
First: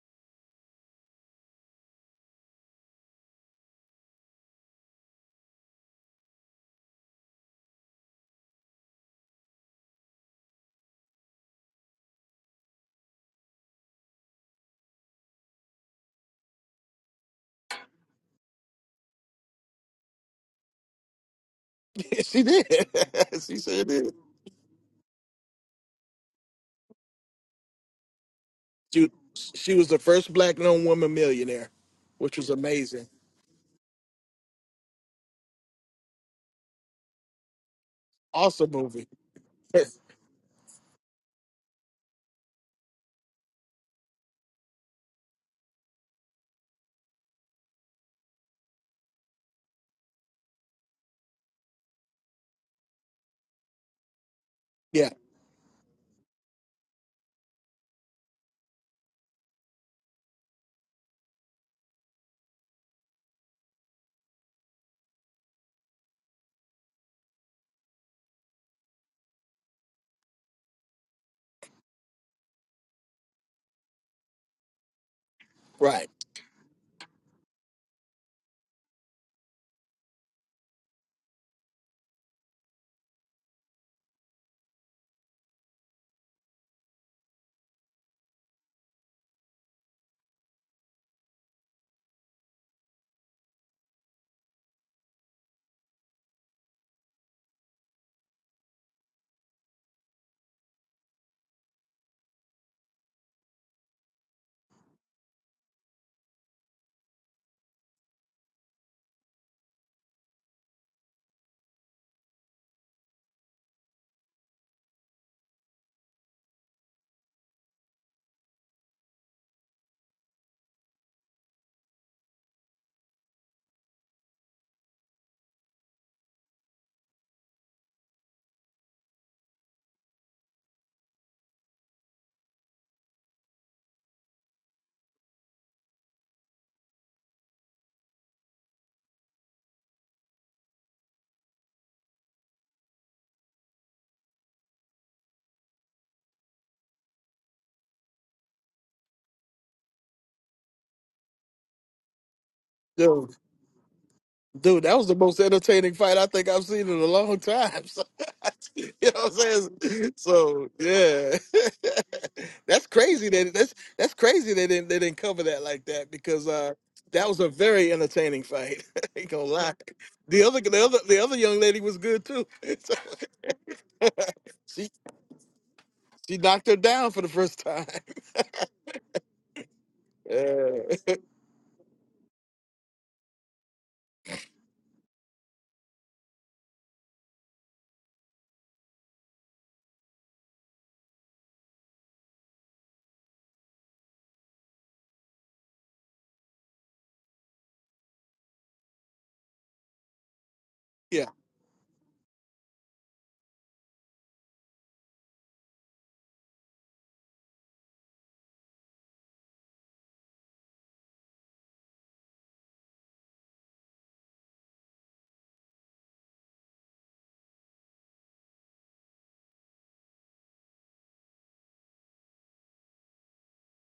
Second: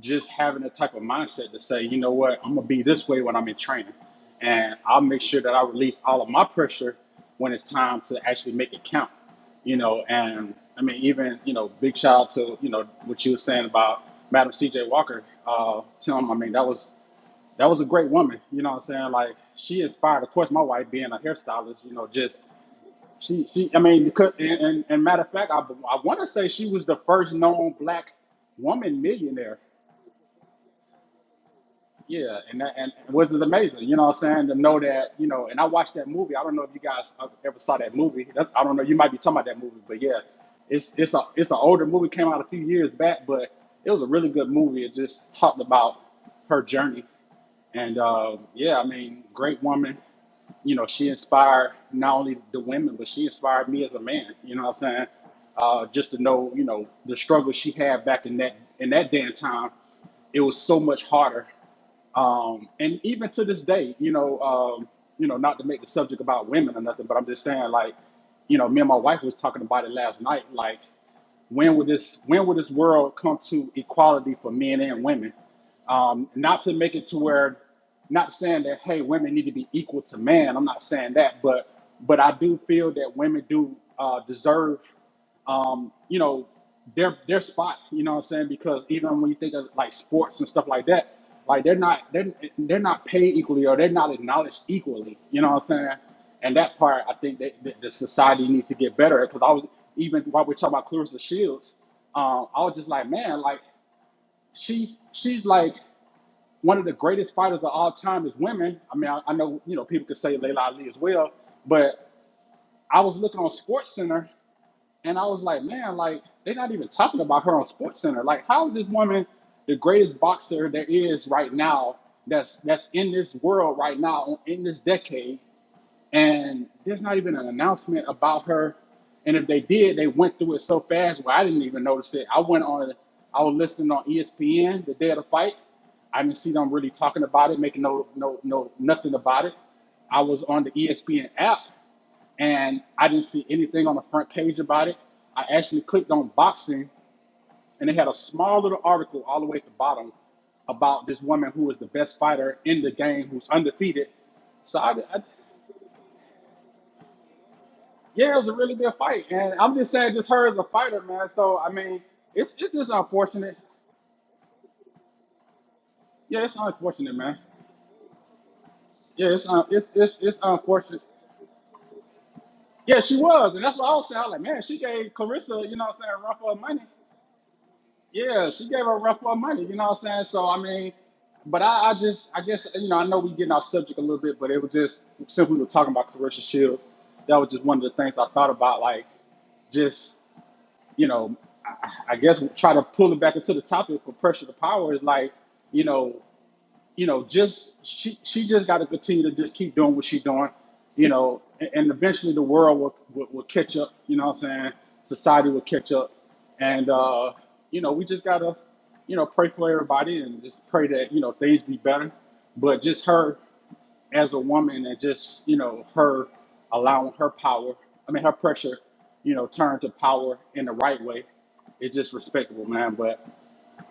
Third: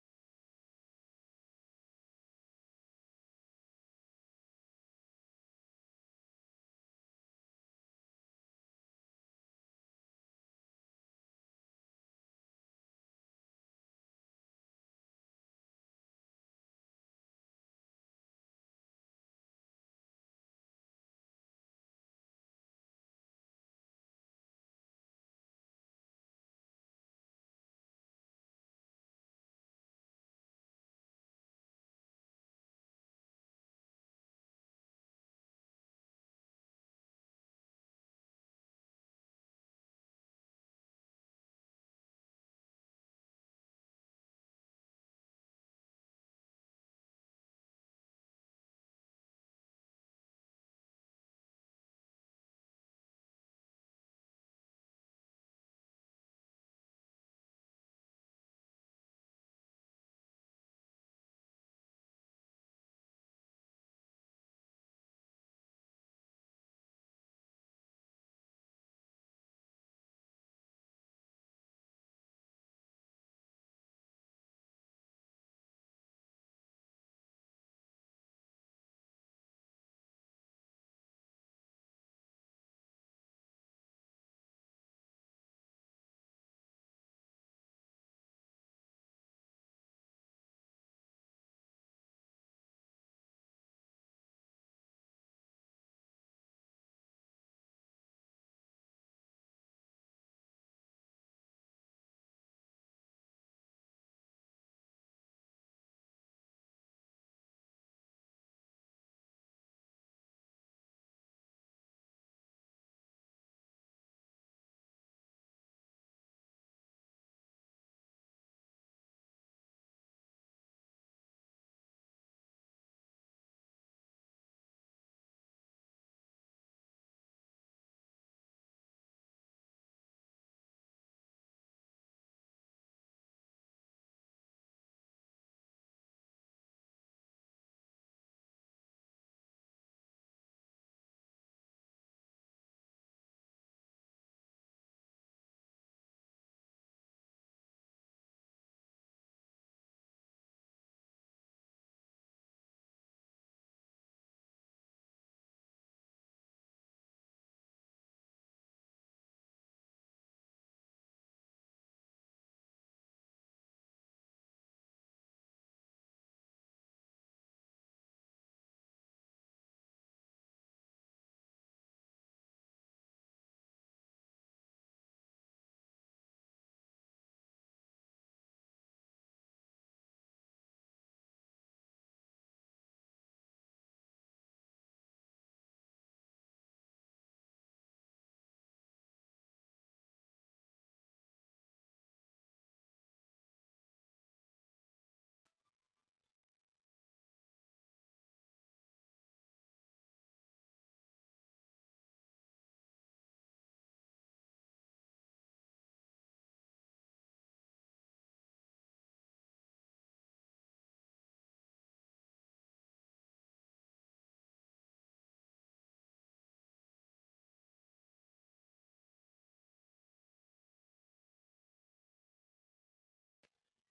Speaker 1: just having the type of mindset to say, you know what, I'm gonna be this way when I'm in training. And I'll make sure that I release all of my pressure when it's time to actually make it count. You know, and I mean even, you know, big shout out to, you know, what you were saying about Madam CJ Walker, uh, Tim, I mean that was that was a great woman. You know what I'm saying? Like she inspired, of course, my wife being a hairstylist. You know,
Speaker 2: she
Speaker 1: just
Speaker 2: did.
Speaker 1: she.
Speaker 2: she
Speaker 1: she I
Speaker 2: said
Speaker 1: mean,
Speaker 2: it.
Speaker 1: because- and, and, and matter of fact, I, I want to say she was the first known black woman
Speaker 2: She,
Speaker 1: millionaire.
Speaker 2: she was the first black known woman millionaire, which
Speaker 1: Yeah,
Speaker 2: was
Speaker 1: and that, and
Speaker 2: amazing.
Speaker 1: it was amazing, you know what I'm saying, to know that, you know, and I watched that movie. I don't know if you guys ever saw that movie. That, I
Speaker 2: Awesome
Speaker 1: don't know, you
Speaker 2: movie.
Speaker 1: might be talking about that movie, but yeah, it's it's a it's an older movie came out a few years back, but it was a really good movie. It just talked about her journey. And uh, yeah, I mean, great woman. You know, she inspired not only the women, but she inspired me as a man. You know what I'm saying?
Speaker 2: yeah,
Speaker 1: Uh, just to know, you know, the struggle she had back in that in that damn time, it was so much harder um, and even to this day, you know, um, you know, not to make the subject about women or nothing, but I'm just saying, like, you know, me and my wife was talking about it last night. Like, when will this when will this world come to equality for men and women?
Speaker 2: right.
Speaker 1: Um, not to make it to where, not saying that hey, women need to be equal to man. I'm not saying that, but but I do feel that women do uh, deserve um, you know, their their spot. You know what I'm saying? Because even when you think of like sports and stuff like that, like they're not they're they're not paid equally or they're not acknowledged equally. You know what I'm saying? And that part, I think that, that the society needs to get better at. Because I was even while we're talking about Clarissa Shields, um, I was just like, man, like she's she's like one of the greatest fighters of all time is women. I mean, I, I know you know people could say Layla Ali as well, but I was looking on Sports Center and I was like, man, like they're not even talking about her on SportsCenter. Like, how is this woman the greatest boxer there is right now? That's that's in this world right now, in this decade, and there's not even an announcement about her. And if they did, they went through it so fast where I didn't even notice it. I went on, I was listening on ESPN the day of the fight. I didn't see them really talking about it, making no no no nothing about it. I was on the ESPN app and I didn't see anything on the front page about it. I actually clicked on boxing, and they had a small little article all the way at the bottom about this woman who is the best fighter in the game,
Speaker 2: Dude,
Speaker 1: who's undefeated. So
Speaker 2: dude,
Speaker 1: I,
Speaker 2: that was the
Speaker 1: I
Speaker 2: most entertaining fight I think I've seen in a long time. So,
Speaker 1: yeah, it was a really
Speaker 2: you
Speaker 1: good
Speaker 2: know
Speaker 1: fight,
Speaker 2: what
Speaker 1: and I'm
Speaker 2: I'm
Speaker 1: just
Speaker 2: saying?
Speaker 1: saying, just her as a
Speaker 2: So
Speaker 1: fighter, man.
Speaker 2: yeah,
Speaker 1: So I mean, it's it's
Speaker 2: that's
Speaker 1: just
Speaker 2: crazy. That
Speaker 1: unfortunate.
Speaker 2: that's that's crazy. They didn't they didn't cover that like that
Speaker 1: Yeah,
Speaker 2: because
Speaker 1: it's
Speaker 2: uh,
Speaker 1: unfortunate,
Speaker 2: that
Speaker 1: man.
Speaker 2: was a very entertaining fight. I
Speaker 1: Yeah,
Speaker 2: ain't gonna
Speaker 1: it's un,
Speaker 2: lie.
Speaker 1: it's, it's it's
Speaker 2: The other the other
Speaker 1: unfortunate.
Speaker 2: the other young lady was good too. So,
Speaker 1: Yeah, she was, and that's what I was saying. I was like, man, she
Speaker 2: she
Speaker 1: gave Clarissa, you know, what I'm saying, a run
Speaker 2: she
Speaker 1: for her
Speaker 2: knocked her
Speaker 1: money.
Speaker 2: down for the first time.
Speaker 1: Yeah, she gave her a rough lot of money, you know what I'm saying? So I
Speaker 2: Yeah.
Speaker 1: mean, but I, I just I guess you know, I know we getting off subject a little bit, but it was just since we were talking about Clarissa Shields, that was just one of the things I thought about, like just, you know, I, I guess try to pull it back into the topic for pressure to power is like, you know you know, just she she just got to continue to just keep doing what she's doing, you
Speaker 2: Yeah.
Speaker 1: know, and, and eventually the world will, will will catch up. You know what I'm saying? Society will catch up, and uh, you know, we just gotta, you know, pray for everybody and just pray that you know things be better. But just her as a woman and just you know her allowing her power, I mean her pressure, you know, turn to power in the right way. It's just respectable, man. But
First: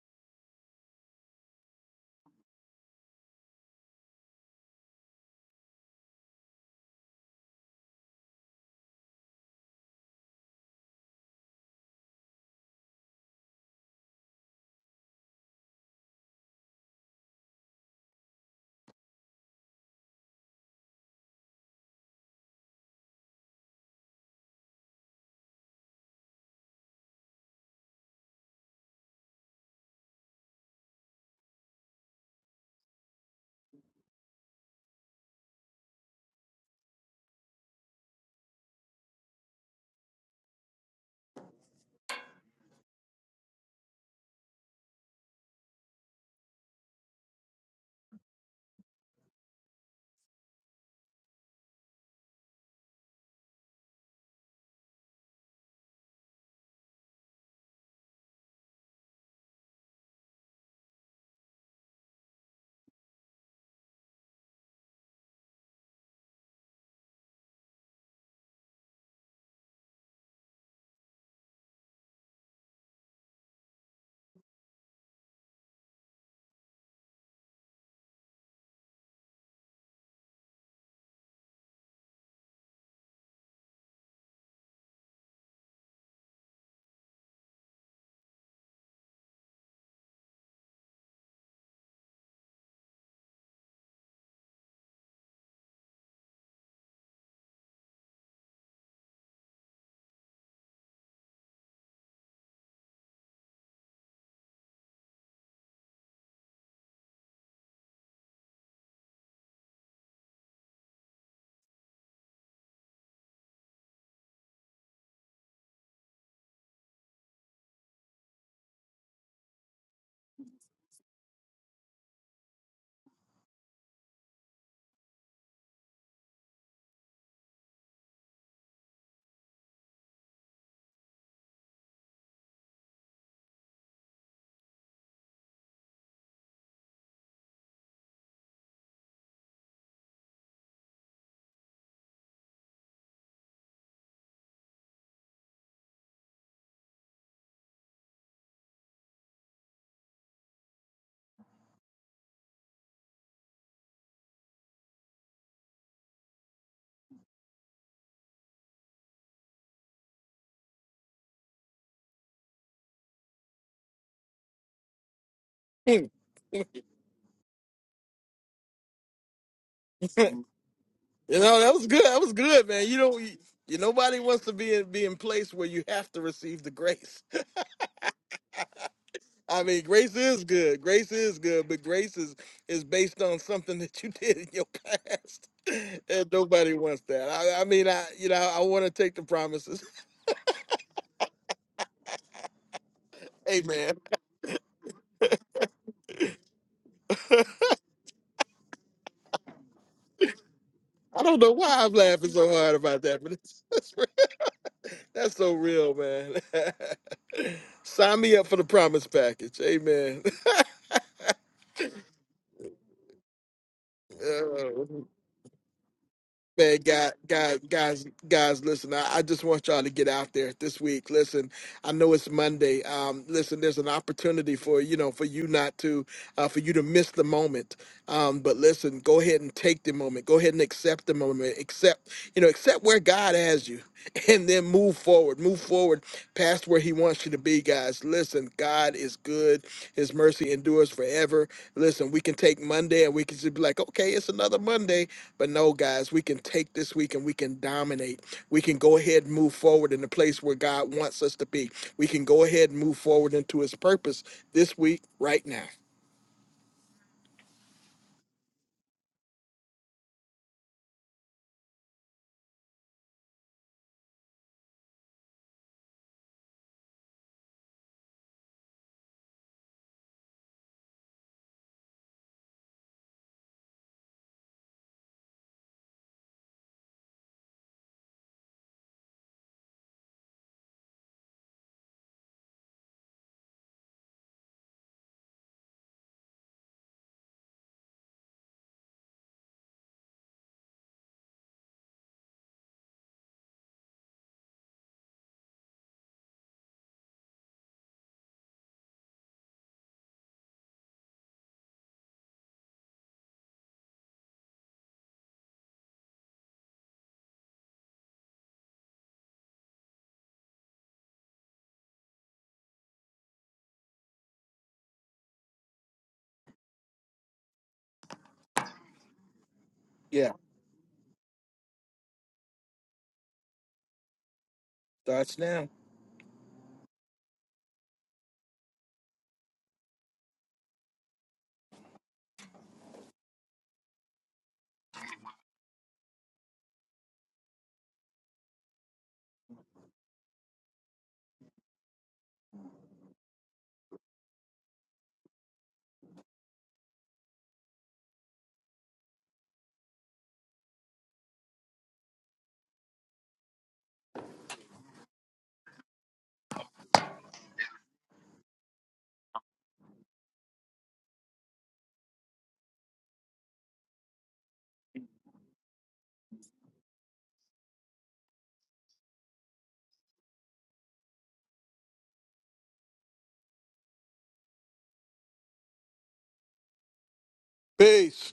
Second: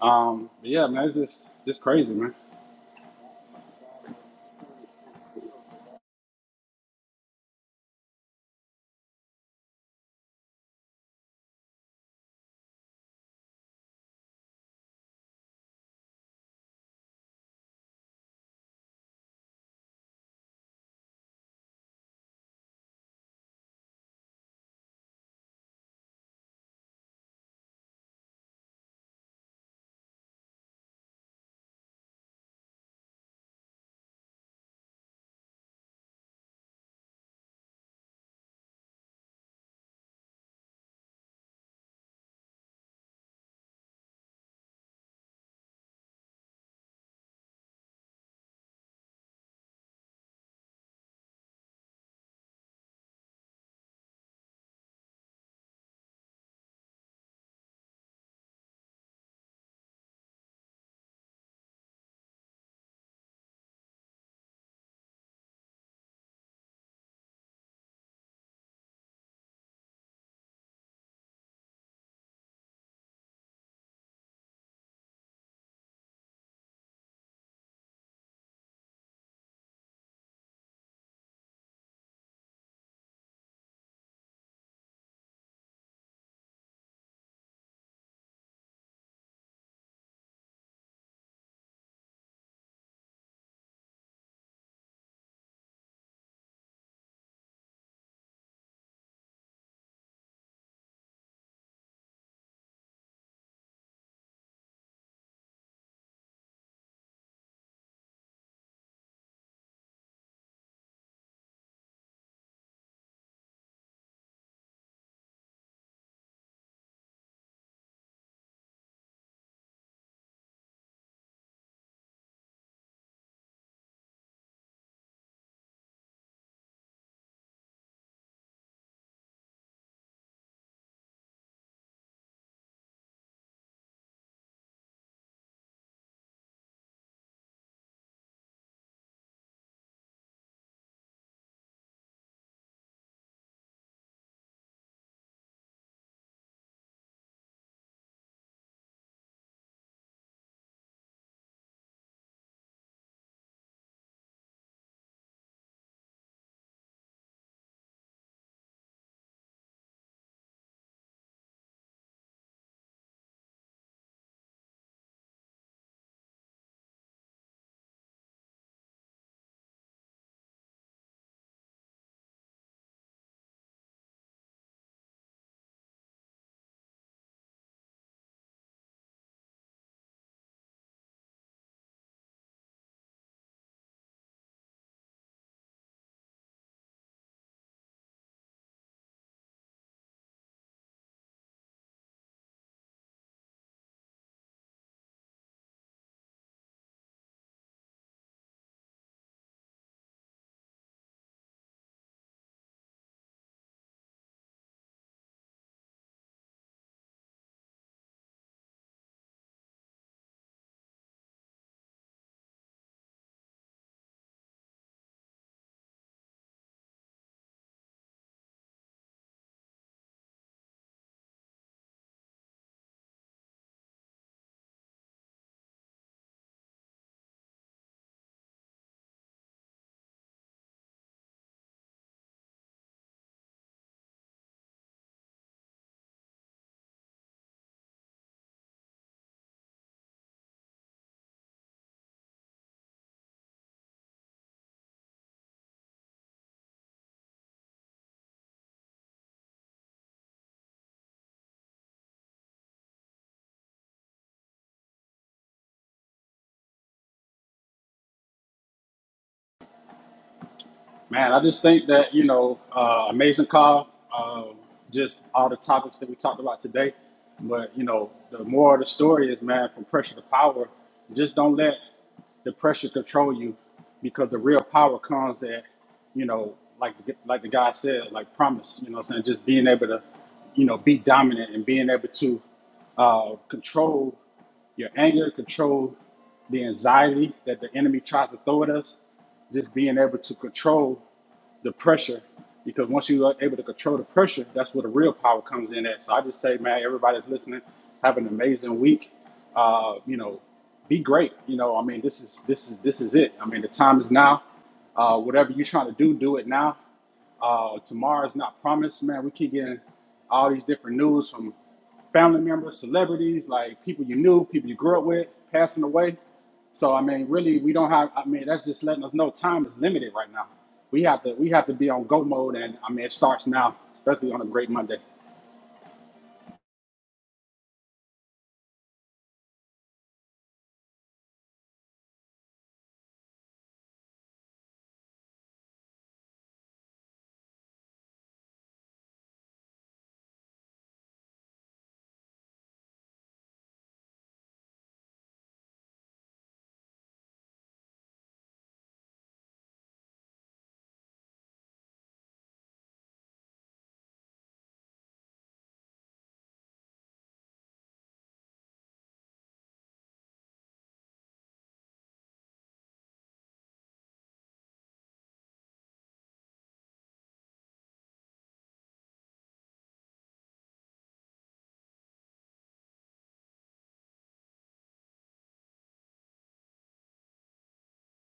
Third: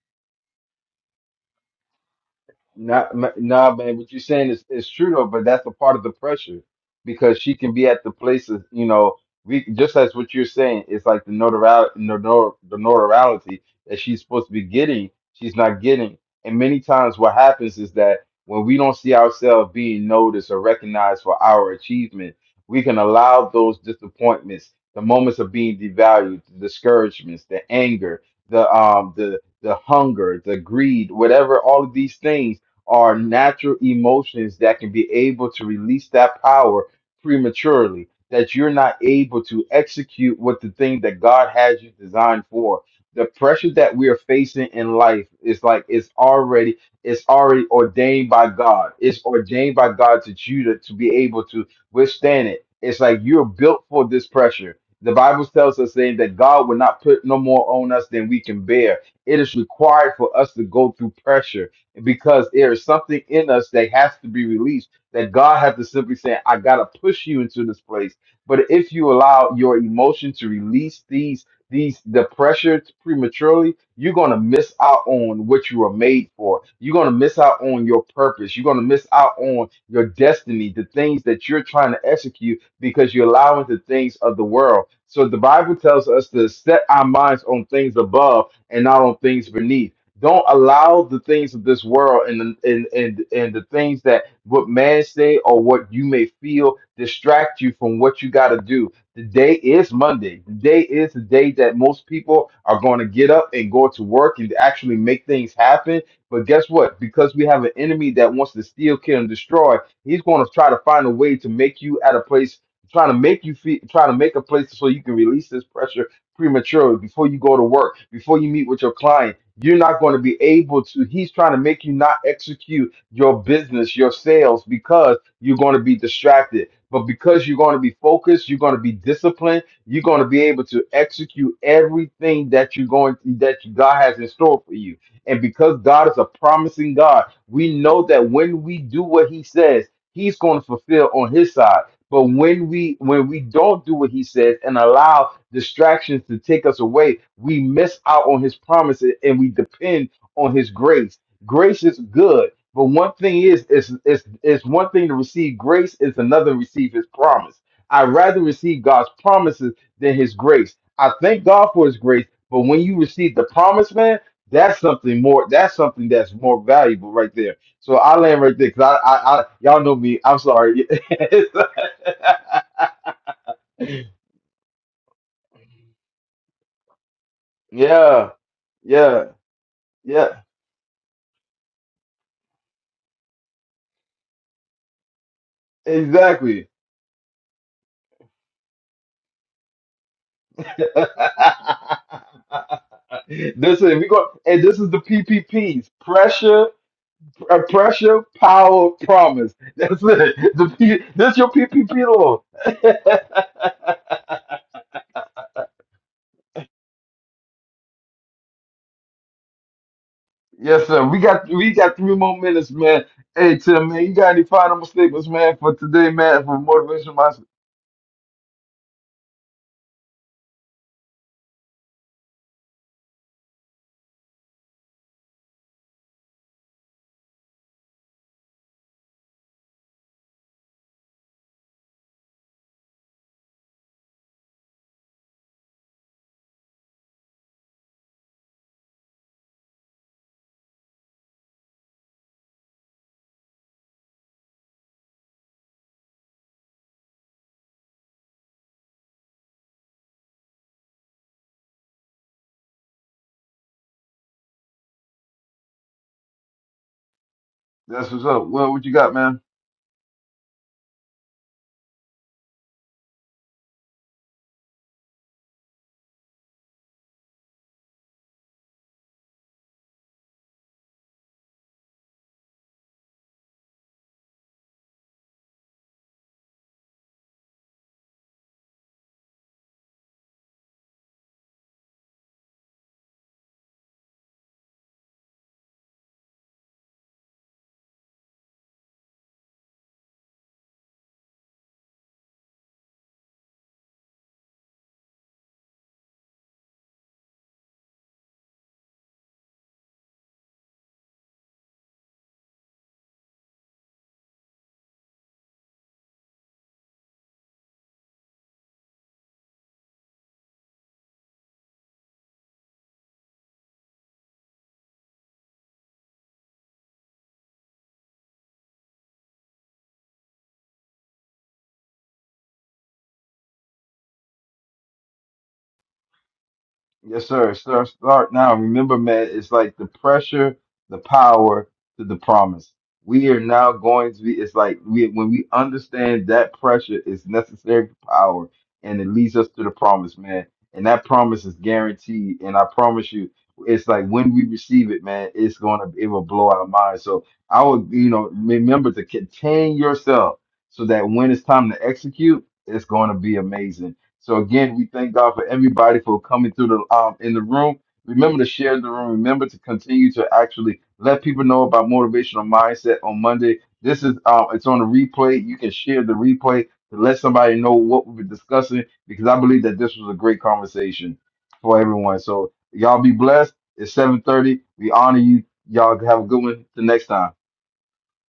Speaker 1: um, yeah, man, it's just just crazy, man.
Speaker 3: Not, m- nah, man. What you're saying is, is true though, but that's a part of the pressure because she can be at the places, you know. We just as what you're saying, it's like the notoriety, the nor- the notoriety that she's supposed to be getting, she's not getting. And many times, what happens is that when we don't see ourselves being noticed or recognized for our achievement, we can allow those disappointments, the moments of being devalued, the discouragements, the anger, the um, the the hunger, the greed, whatever, all of these things are natural emotions that can be able to release that power prematurely, that you're not able to execute what the thing that God has you designed for. The pressure that we are facing in life is like it's already it's already ordained by God. It's ordained by God to you to, to be able to withstand it. It's like you're built for this pressure. The Bible tells us saying that God will not put no more on us than we can bear. It is required for us to go through pressure because there is something in us that has to be released that God has to simply say, I gotta push you into this place. But if you allow your emotion to release these these the pressure prematurely, you're gonna miss out on what you were made for. You're gonna miss out on your purpose. You're gonna miss out on your destiny, the things that you're trying to execute because you're allowing the things of the world. So the Bible tells us to set our minds on things above and not on things beneath don't allow the things of this world and the, and, and and the things that what man say or what you may feel distract you from what you got to do. Today is Monday. Today is the day that most people are going to get up and go to work and actually make things happen. But guess what? Because we have an enemy that wants to steal, kill, and destroy, he's going to try to find a way to make you at a place, trying to make you feel, trying to make a place so you can release this pressure prematurely before you go to work, before you meet with your client you're not going to be able to. He's trying to make you not execute your business, your sales, because you're going to be distracted. But because you're going to be focused, you're going to be disciplined. You're going to be able to execute everything that you're going that God has in store for you. And because God is a promising God, we know that when we do what He says, He's going to fulfill on His side but when we when we don't do what he says and allow distractions to take us away, we miss out on his promises and we depend on his grace. Grace is good, but one thing is is is is one thing to receive grace is another to receive his promise. I'd rather receive God's promises than his grace. I thank God for his grace, but when you receive the promise, man, that's something more that's something
Speaker 2: you
Speaker 3: that's more
Speaker 2: know,
Speaker 3: valuable right there. So I land right there because I, I, I, y'all know me. I'm sorry.
Speaker 2: that was good. That was good, man. You don't you, you nobody wants to be in be in place where you have to receive the grace.
Speaker 3: yeah, yeah,
Speaker 2: I mean, grace
Speaker 3: yeah.
Speaker 2: is good. Grace is good, but grace is is based on something that you did in your past. And
Speaker 3: Exactly.
Speaker 2: nobody wants that. I, I mean, I you know, I want to take the promises. Hey, man,
Speaker 3: Listen, we go, and this is the PPPs: pressure, uh, pressure, power, promise. That's it. The P,
Speaker 2: I
Speaker 3: this
Speaker 2: don't
Speaker 3: your
Speaker 2: know why I'm
Speaker 3: PPP
Speaker 2: laughing
Speaker 3: law.
Speaker 2: so hard about that, but it's, that's that's so real, man. Sign me up for the promise package. Amen.
Speaker 3: yes, sir. We got, we got three more minutes, man. Hey, Tim, man, you got any final statements, man, for today, man, for
Speaker 2: Man, guys,
Speaker 3: motivation,
Speaker 2: guys, guys, guys, listen, I, I just want y'all to get out there this week. Listen, I know it's Monday. Um, listen, there's an opportunity for, you know, for you not to, uh, for you to miss the moment. Um, but listen, go ahead and take the moment. Go ahead and accept the moment. Accept, you know, accept where God has you and then move forward. Move forward past where he wants you to be, guys. Listen, God is good. His mercy endures forever. Listen, we can take Monday and we can just be like, okay, it's another Monday. But no, guys, we can take this week and we can dominate. We can go ahead and move forward in the place where God wants us to be. We can go ahead and move forward into his purpose this week, right now.
Speaker 3: That's what's up. Well, what you got, man?
Speaker 1: Man, I just think that, you know, uh, amazing call, uh, just all the topics that we talked about today. But, you know, the more of the story is, man, from pressure to power, just don't let the pressure control you because the real power comes at, you know, like like the guy said, like promise, you know what I'm saying? Just being able to, you know, be dominant and being able to uh, control your anger, control the anxiety that the enemy tries to throw at us, just being able to control the pressure because once you're able to control the pressure, that's where the real power comes in at. So I just say, man, everybody's listening. Have an amazing week. Uh, you know, be great. You know, I mean, this is this is this is it. I mean, the time is now. Uh, whatever you're trying to do, do it now. Uh, tomorrow is not promised, man. We keep getting all these different news from family members, celebrities, like people you knew, people you grew up with, passing away. So I mean, really, we don't have. I mean, that's just letting us know time is limited right
Speaker 2: Yeah,
Speaker 1: now. We have to we have to be on go mode, and I mean, it starts now, especially on a great Monday.
Speaker 2: starts now.
Speaker 3: Yes, sir. Start, start now. Remember, man, it's like the pressure, the power to the promise. We are now going to be, it's like we, when we understand that pressure is necessary power and it leads us to the promise, man. And that promise is guaranteed. And I promise you, it's like when we receive it, man, it's going to, it will blow our mind. So I would, you know, remember to contain yourself so that when it's time to execute, it's going to be amazing So again, we thank God for everybody for coming through the um in the room. Remember to share the room. Remember to continue to actually let people know about motivational mindset on Monday. This is um it's on a replay. You can share the replay to let somebody know what we were discussing because I believe that this was a great conversation for everyone. So y'all be blessed. It's 7:30. We honor you. Y'all have a good one. Till next time.
Speaker 2: Peace.